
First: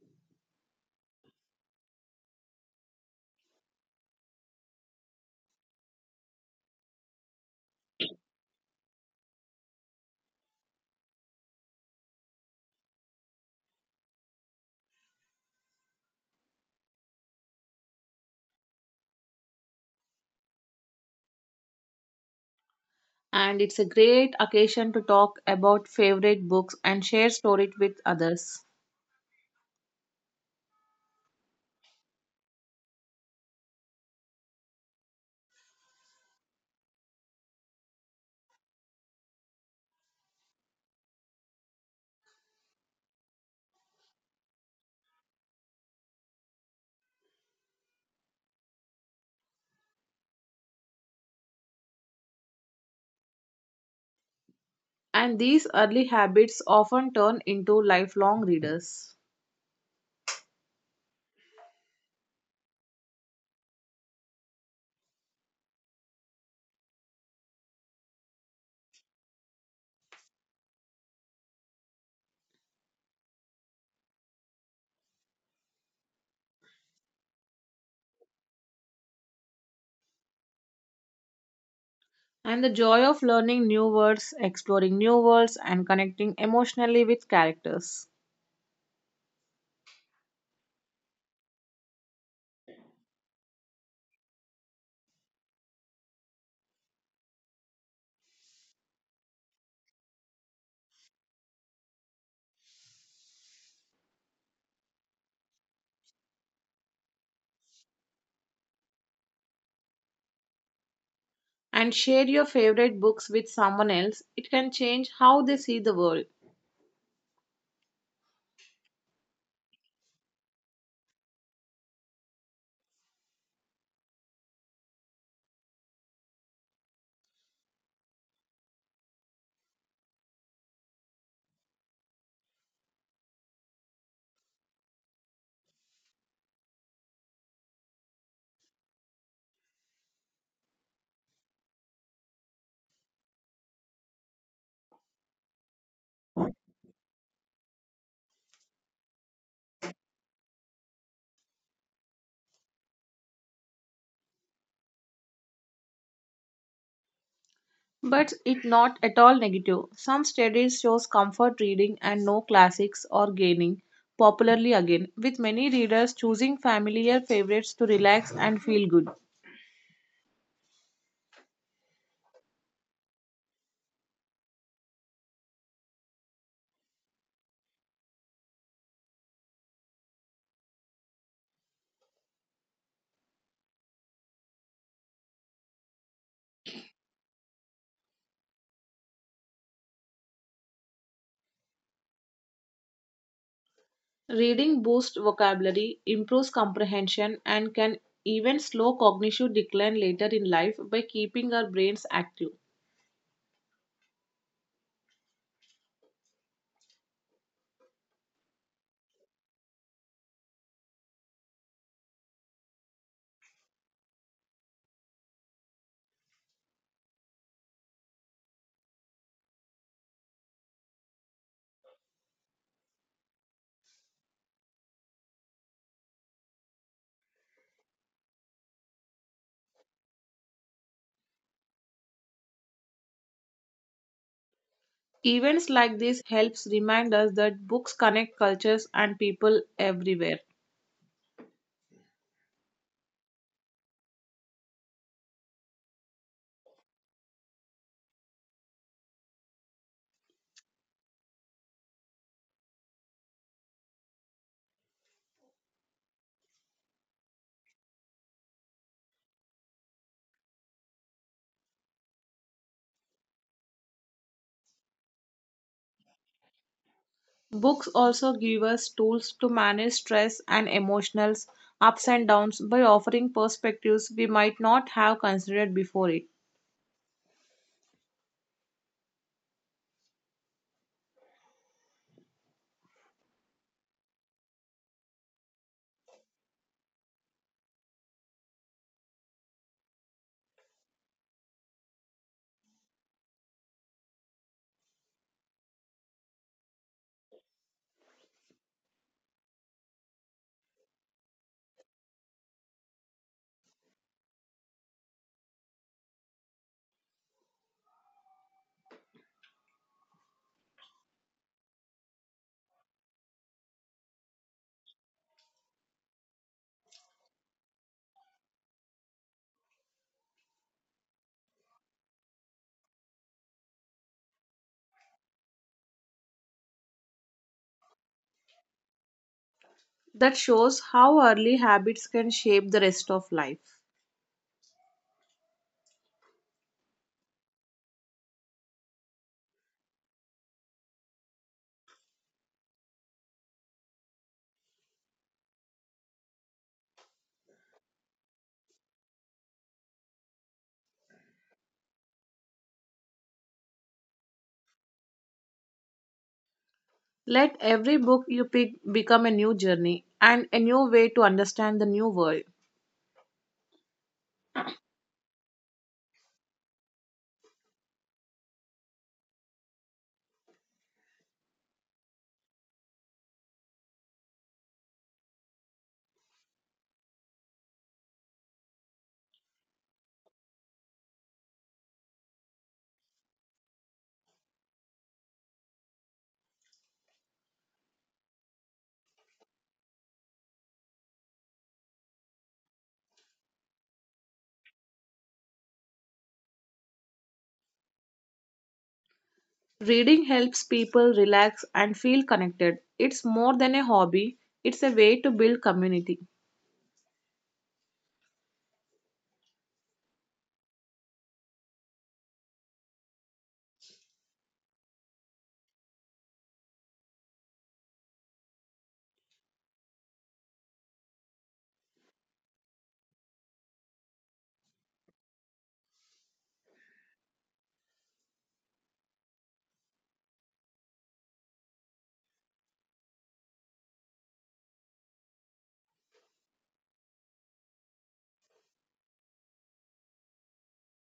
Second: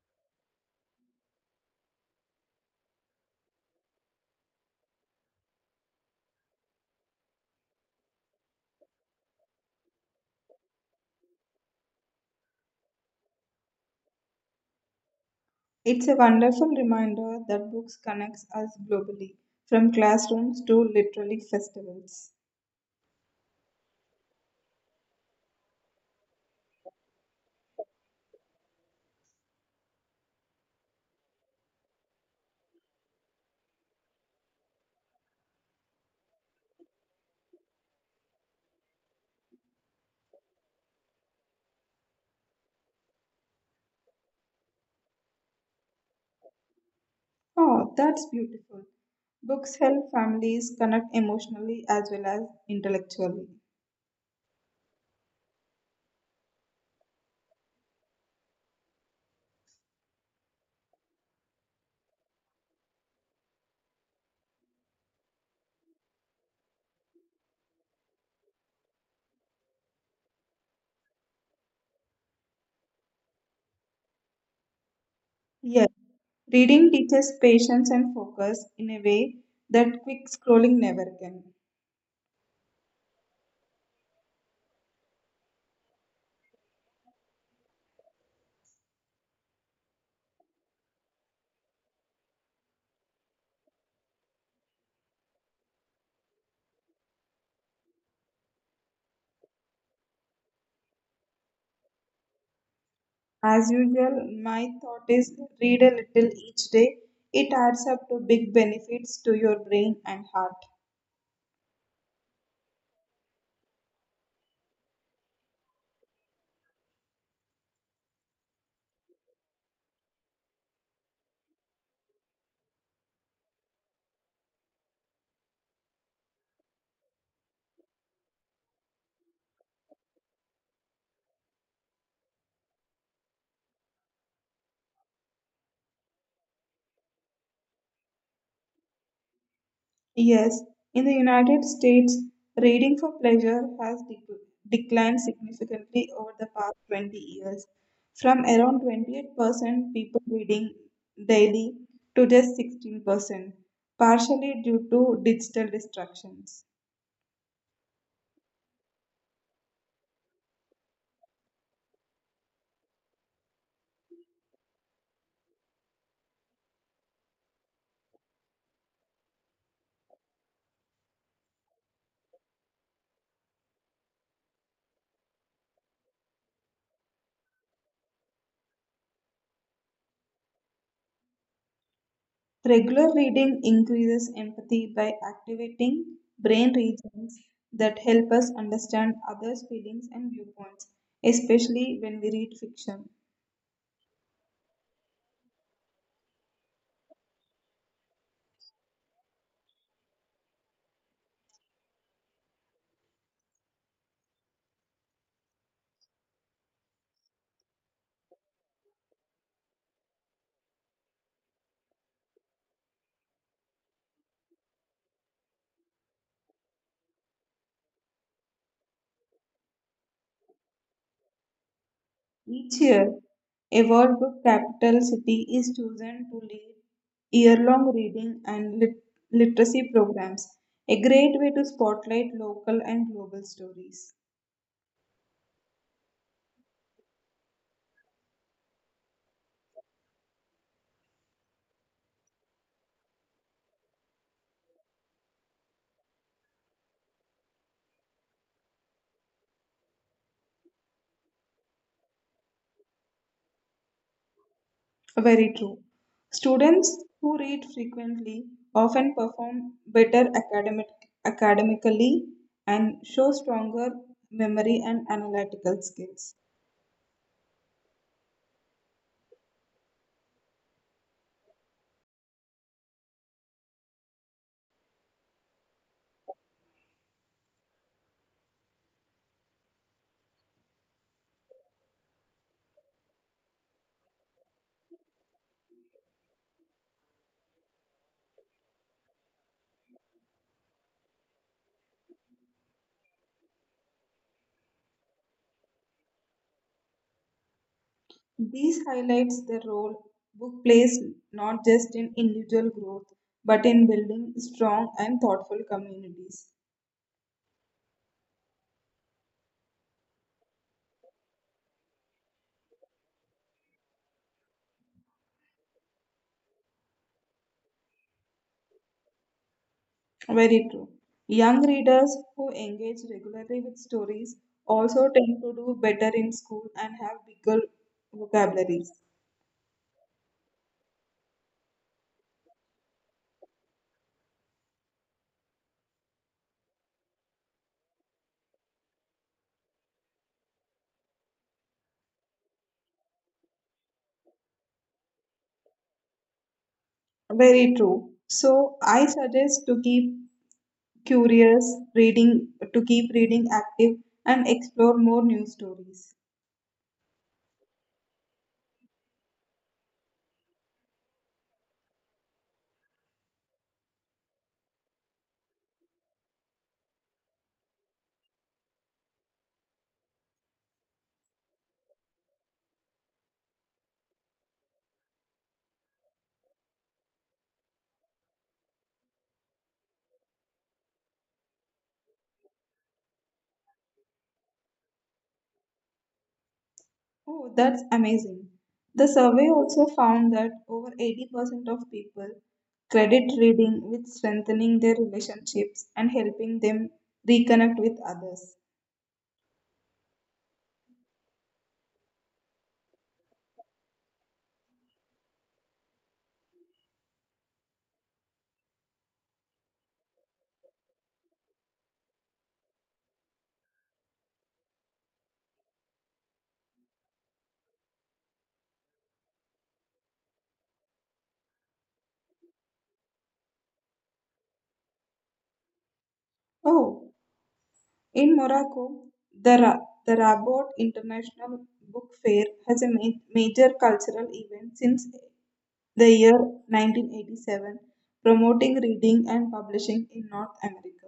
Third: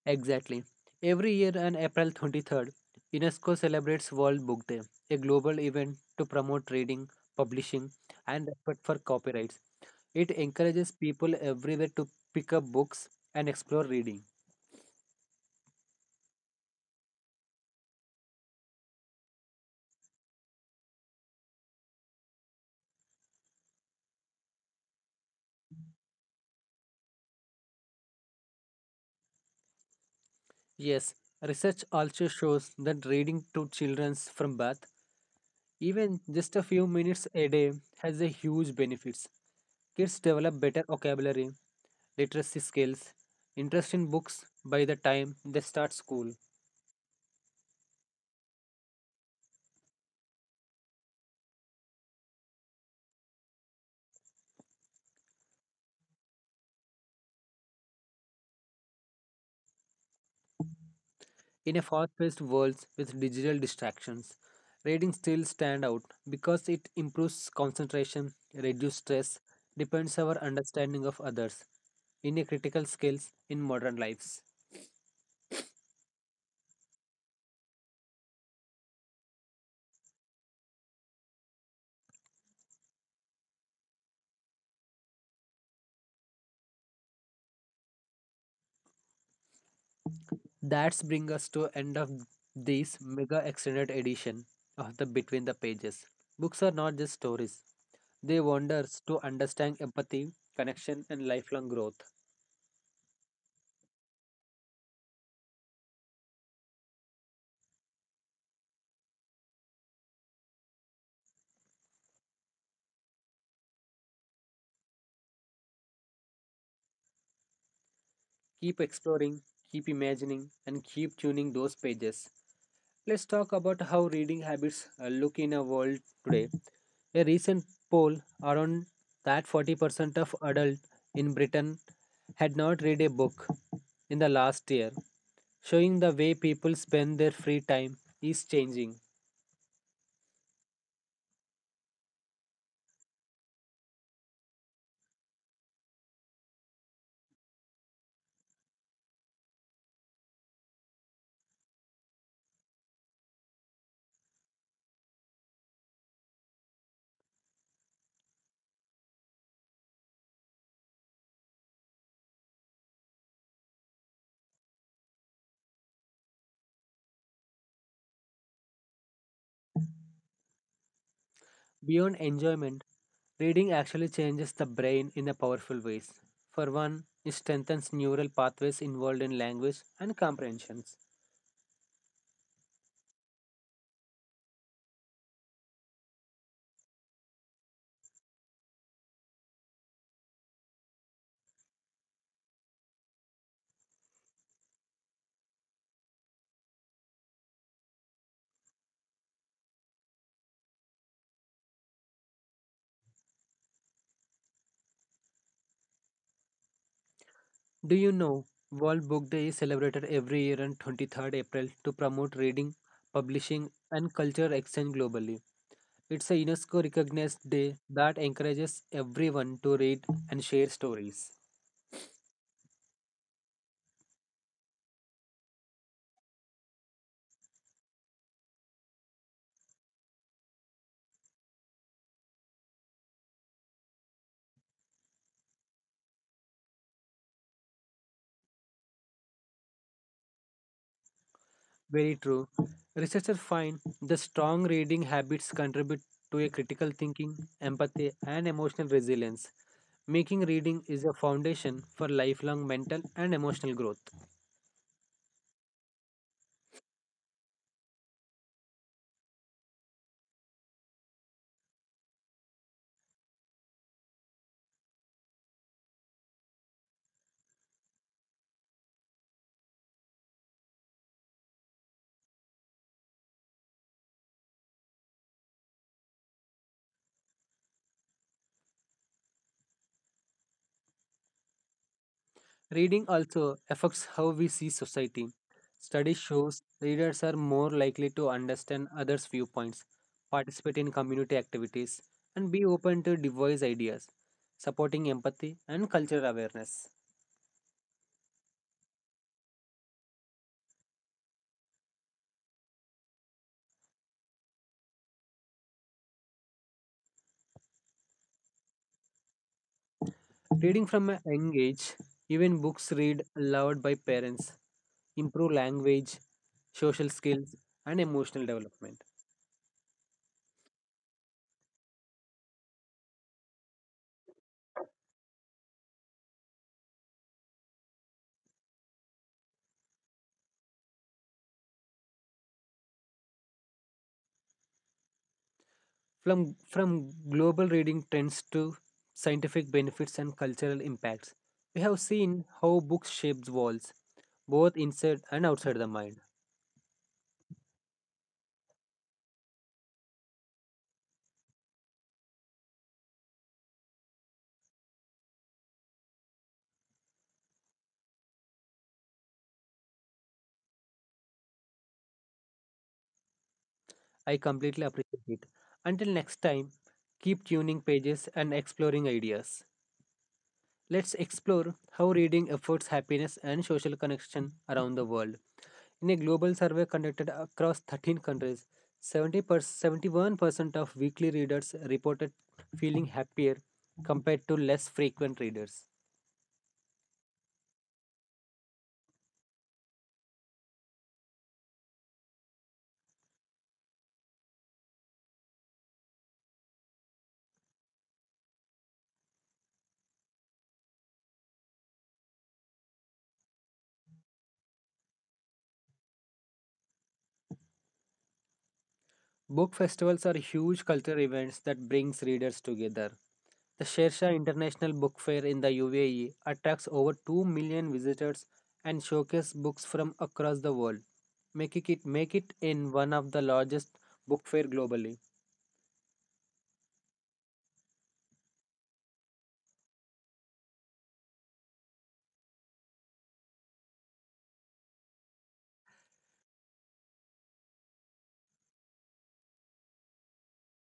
[SPEAKER 1] Exactly. Every year on April 23rd, UNESCO celebrates World Book Day, a global event to promote reading, publishing, and respect for copyrights. It encourages people everywhere to pick up books and explore reading.
[SPEAKER 2] It's a wonderful reminder that books connects us globally, from classrooms to literary festivals.
[SPEAKER 3] And it's a great occasion to talk about favorite books and share stories with others.
[SPEAKER 1] Yes, research also shows that reading to children from birth, even just a few minutes a day, has a huge benefits. Kids develop better vocabulary, literacy skills, interest in books by the time they start school.
[SPEAKER 2] Oh, that's beautiful. Books help families connect emotionally as well as intellectually.
[SPEAKER 3] And these early habits often turn into lifelong readers.
[SPEAKER 1] In a fast-paced world with digital distractions, reading still stands out because it improves concentration, reduces stress, deepens our understanding of others in a critical skills in modern lives.
[SPEAKER 2] Yes, reading teaches patience and focus in a way that quick scrolling never can.
[SPEAKER 3] And the joy of learning new words, exploring new worlds, and connecting emotionally with characters.
[SPEAKER 1] That's bring us to end of this mega extended edition of the Between the Pages. Books are not just stories. They wonders to understand empathy, connection and lifelong growth.
[SPEAKER 2] As usual, my thought is read a little each day. It adds up to big benefits to your brain and heart.
[SPEAKER 3] And share your favorite books with someone else. It can change how they see the world.
[SPEAKER 1] Keep exploring, keep imagining and keep tuning those pages. Let's talk about how reading habits look in a world today. A recent poll around that 40% of adults in Britain had not read a book in the last year, showing the way people spend their free time is changing.
[SPEAKER 2] Yes, in the United States, reading for pleasure has declined significantly over the past 20 years, from around 28% people reading daily to just 16%, partially due to digital distractions.
[SPEAKER 3] But it's not at all negative. Some studies shows comfort reading and no classics or gaining popularly again, with many readers choosing familiar favorites to relax and feel good.
[SPEAKER 1] Beyond enjoyment, reading actually changes the brain in a powerful ways. For one, it strengthens neural pathways involved in language and comprehensions.
[SPEAKER 2] Regular reading increases empathy by activating brain regions that help us understand others' feelings and viewpoints, especially when we read fiction.
[SPEAKER 3] Reading boosts vocabulary, improves comprehension, and can even slow cognitive decline later in life by keeping our brains active.
[SPEAKER 1] Do you know World Book Day is celebrated every year on 23rd April to promote reading, publishing, and cultural exchange globally? It's a UNESCO recognized day that encourages everyone to read and share stories.
[SPEAKER 2] Each year, a world book capital city is chosen to lead year long reading and literacy programs, a great way to spotlight local and global stories.
[SPEAKER 3] Events like this helps remind us that books connect cultures and people everywhere.
[SPEAKER 1] Very true. Researchers find the strong reading habits contribute to a critical thinking, empathy, and emotional resilience, making reading is a foundation for lifelong mental and emotional growth.
[SPEAKER 2] Very true. Students who read frequently often perform better academically and show stronger memory and analytical skills.
[SPEAKER 3] Books also give us tools to manage stress and emotional ups and downs by offering perspectives we might not have considered before it.
[SPEAKER 1] Reading also affects how we see society. Study shows readers are more likely to understand others' viewpoints, participate in community activities, and be open to diverse ideas, supporting empathy and cultural awareness.
[SPEAKER 2] This highlights the role book plays not just in individual growth but in building strong and thoughtful communities.
[SPEAKER 1] Reading from a young age, even books read aloud by parents, improve language, social skills, and emotional development.
[SPEAKER 2] Very true. Young readers who engage regularly with stories also tend to do better in school and have bigger vocabularies.
[SPEAKER 3] That shows how early habits can shape the rest of life.
[SPEAKER 1] From global reading trends to scientific benefits and cultural impacts we have seen how books shapes walls, both inside and outside the mind.
[SPEAKER 2] Very true. So I suggest to keep curious reading, to keep reading active and explore more news stories.
[SPEAKER 3] Let every book you pick become a new journey and a new way to understand the new world.
[SPEAKER 1] I completely appreciate it. Until next time, keep tuning pages and exploring ideas. Let's explore how reading affords happiness and social connection around the world. In a global survey conducted across 13 countries, 70 71% of weekly readers reported feeling happier compared to less frequent readers.
[SPEAKER 2] Oh, that's amazing. The survey also found that over 80% of people credit reading with strengthening their relationships and helping them reconnect with others.
[SPEAKER 3] Reading helps people relax and feel connected. It's more than a hobby, it's a way to build community.
[SPEAKER 1] Book festivals are huge cultural events that brings readers together. The Shersha International Book Fair in the UAE attracts over 2 million visitors and showcases books from across the world, making it in one of the largest book fair globally.
[SPEAKER 2] Oh, in Morocco, the Rabat International Book Fair has a major cultural event since the year 1987, promoting reading and publishing in North America.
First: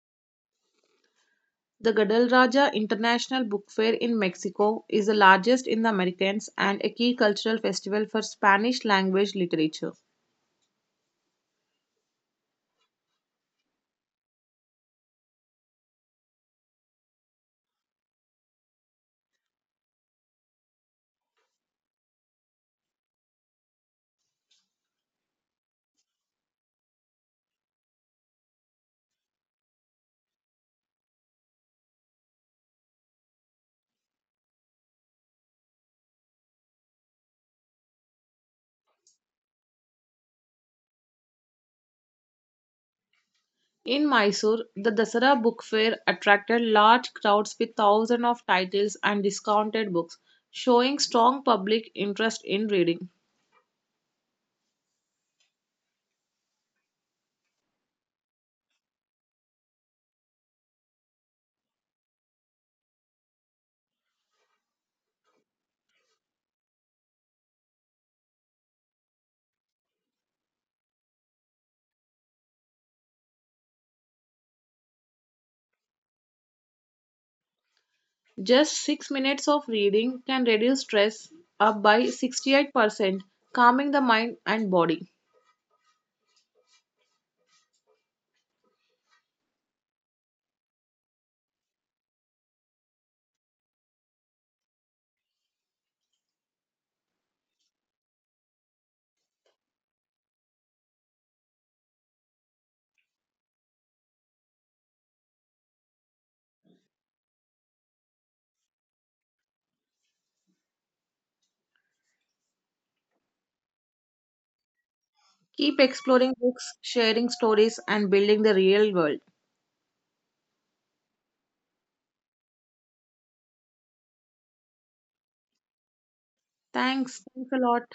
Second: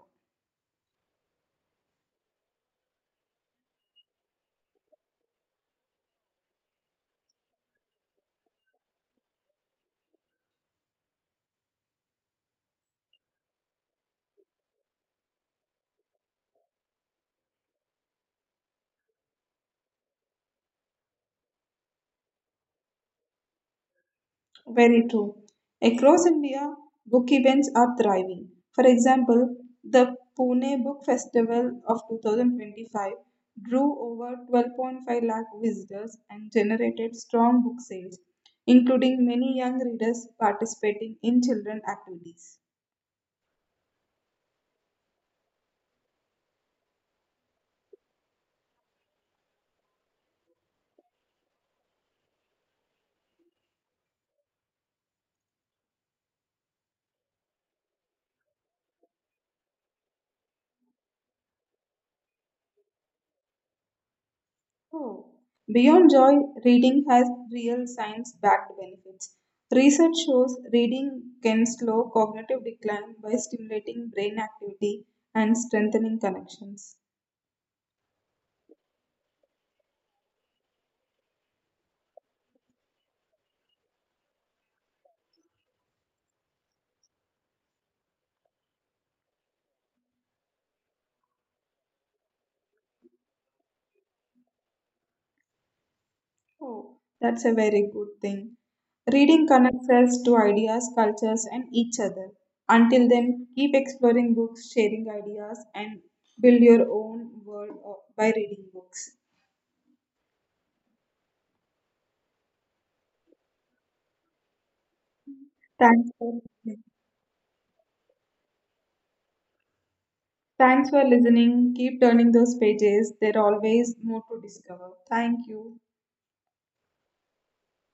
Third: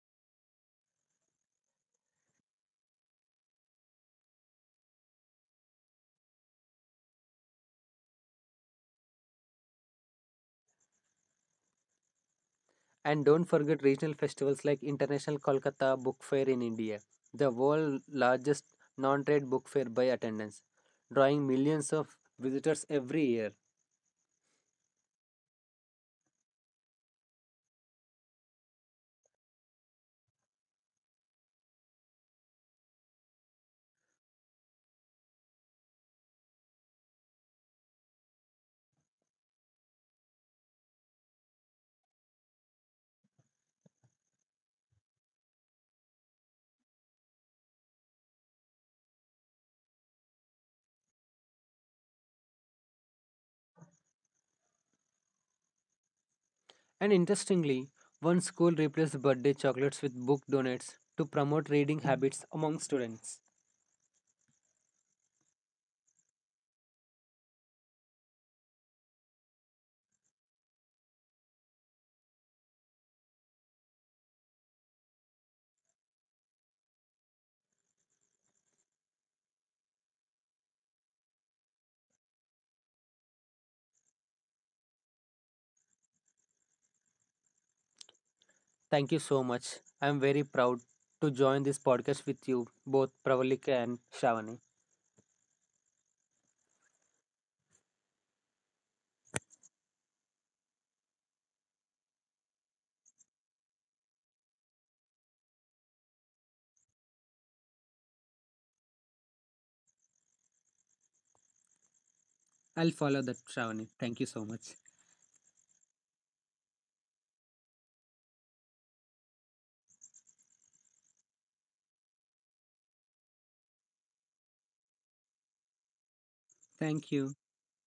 [SPEAKER 3] The Guadalajara International Book Fair in Mexico is the largest in the Americas and a key cultural festival for Spanish language literature.
[SPEAKER 1] And don't forget regional festivals like International Kolkata Book Fair in India, the world's largest non trade book fair by attendance, drawing millions of visitors every year.
[SPEAKER 2] Very true. Across India, book events are thriving. For example, the Pune Book Festival of 2025 drew over 12.5 lakh visitors and generated strong book sales, including many young readers participating in children activities.
[SPEAKER 3] In Mysore, the Dasara Book Fair attracted large crowds with thousands of titles and discounted books, showing strong public interest in reading.
[SPEAKER 1] And interestingly, one school replaced birthday chocolates with book donates to promote reading habits among students.
[SPEAKER 2] Oh. Beyond joy, reading has real science backed benefits. Research shows reading can slow cognitive decline by stimulating brain activity and strengthening connections.
[SPEAKER 3] Just 6 minutes of reading can reduce stress up by 68%, calming the mind and body.
[SPEAKER 1] Thank you so much. I am very proud to join this podcast with you, both Pravalika and Shravani.
[SPEAKER 2] Oh, that's a very good thing. Reading connects us to ideas, cultures, and each other. Until then, keep exploring books, sharing ideas, and build your own world by reading books.
[SPEAKER 1] I'll follow that, Shravani. Thank you so much.
[SPEAKER 3] Keep
[SPEAKER 2] Thanks
[SPEAKER 3] exploring
[SPEAKER 2] for
[SPEAKER 3] books,
[SPEAKER 2] listening.
[SPEAKER 3] sharing stories, and building the real world.
[SPEAKER 2] Thanks for listening. Keep turning those pages, there are always more to discover. Thank you.
[SPEAKER 1] Thank
[SPEAKER 3] Thanks.
[SPEAKER 1] you.
[SPEAKER 3] Thanks a lot.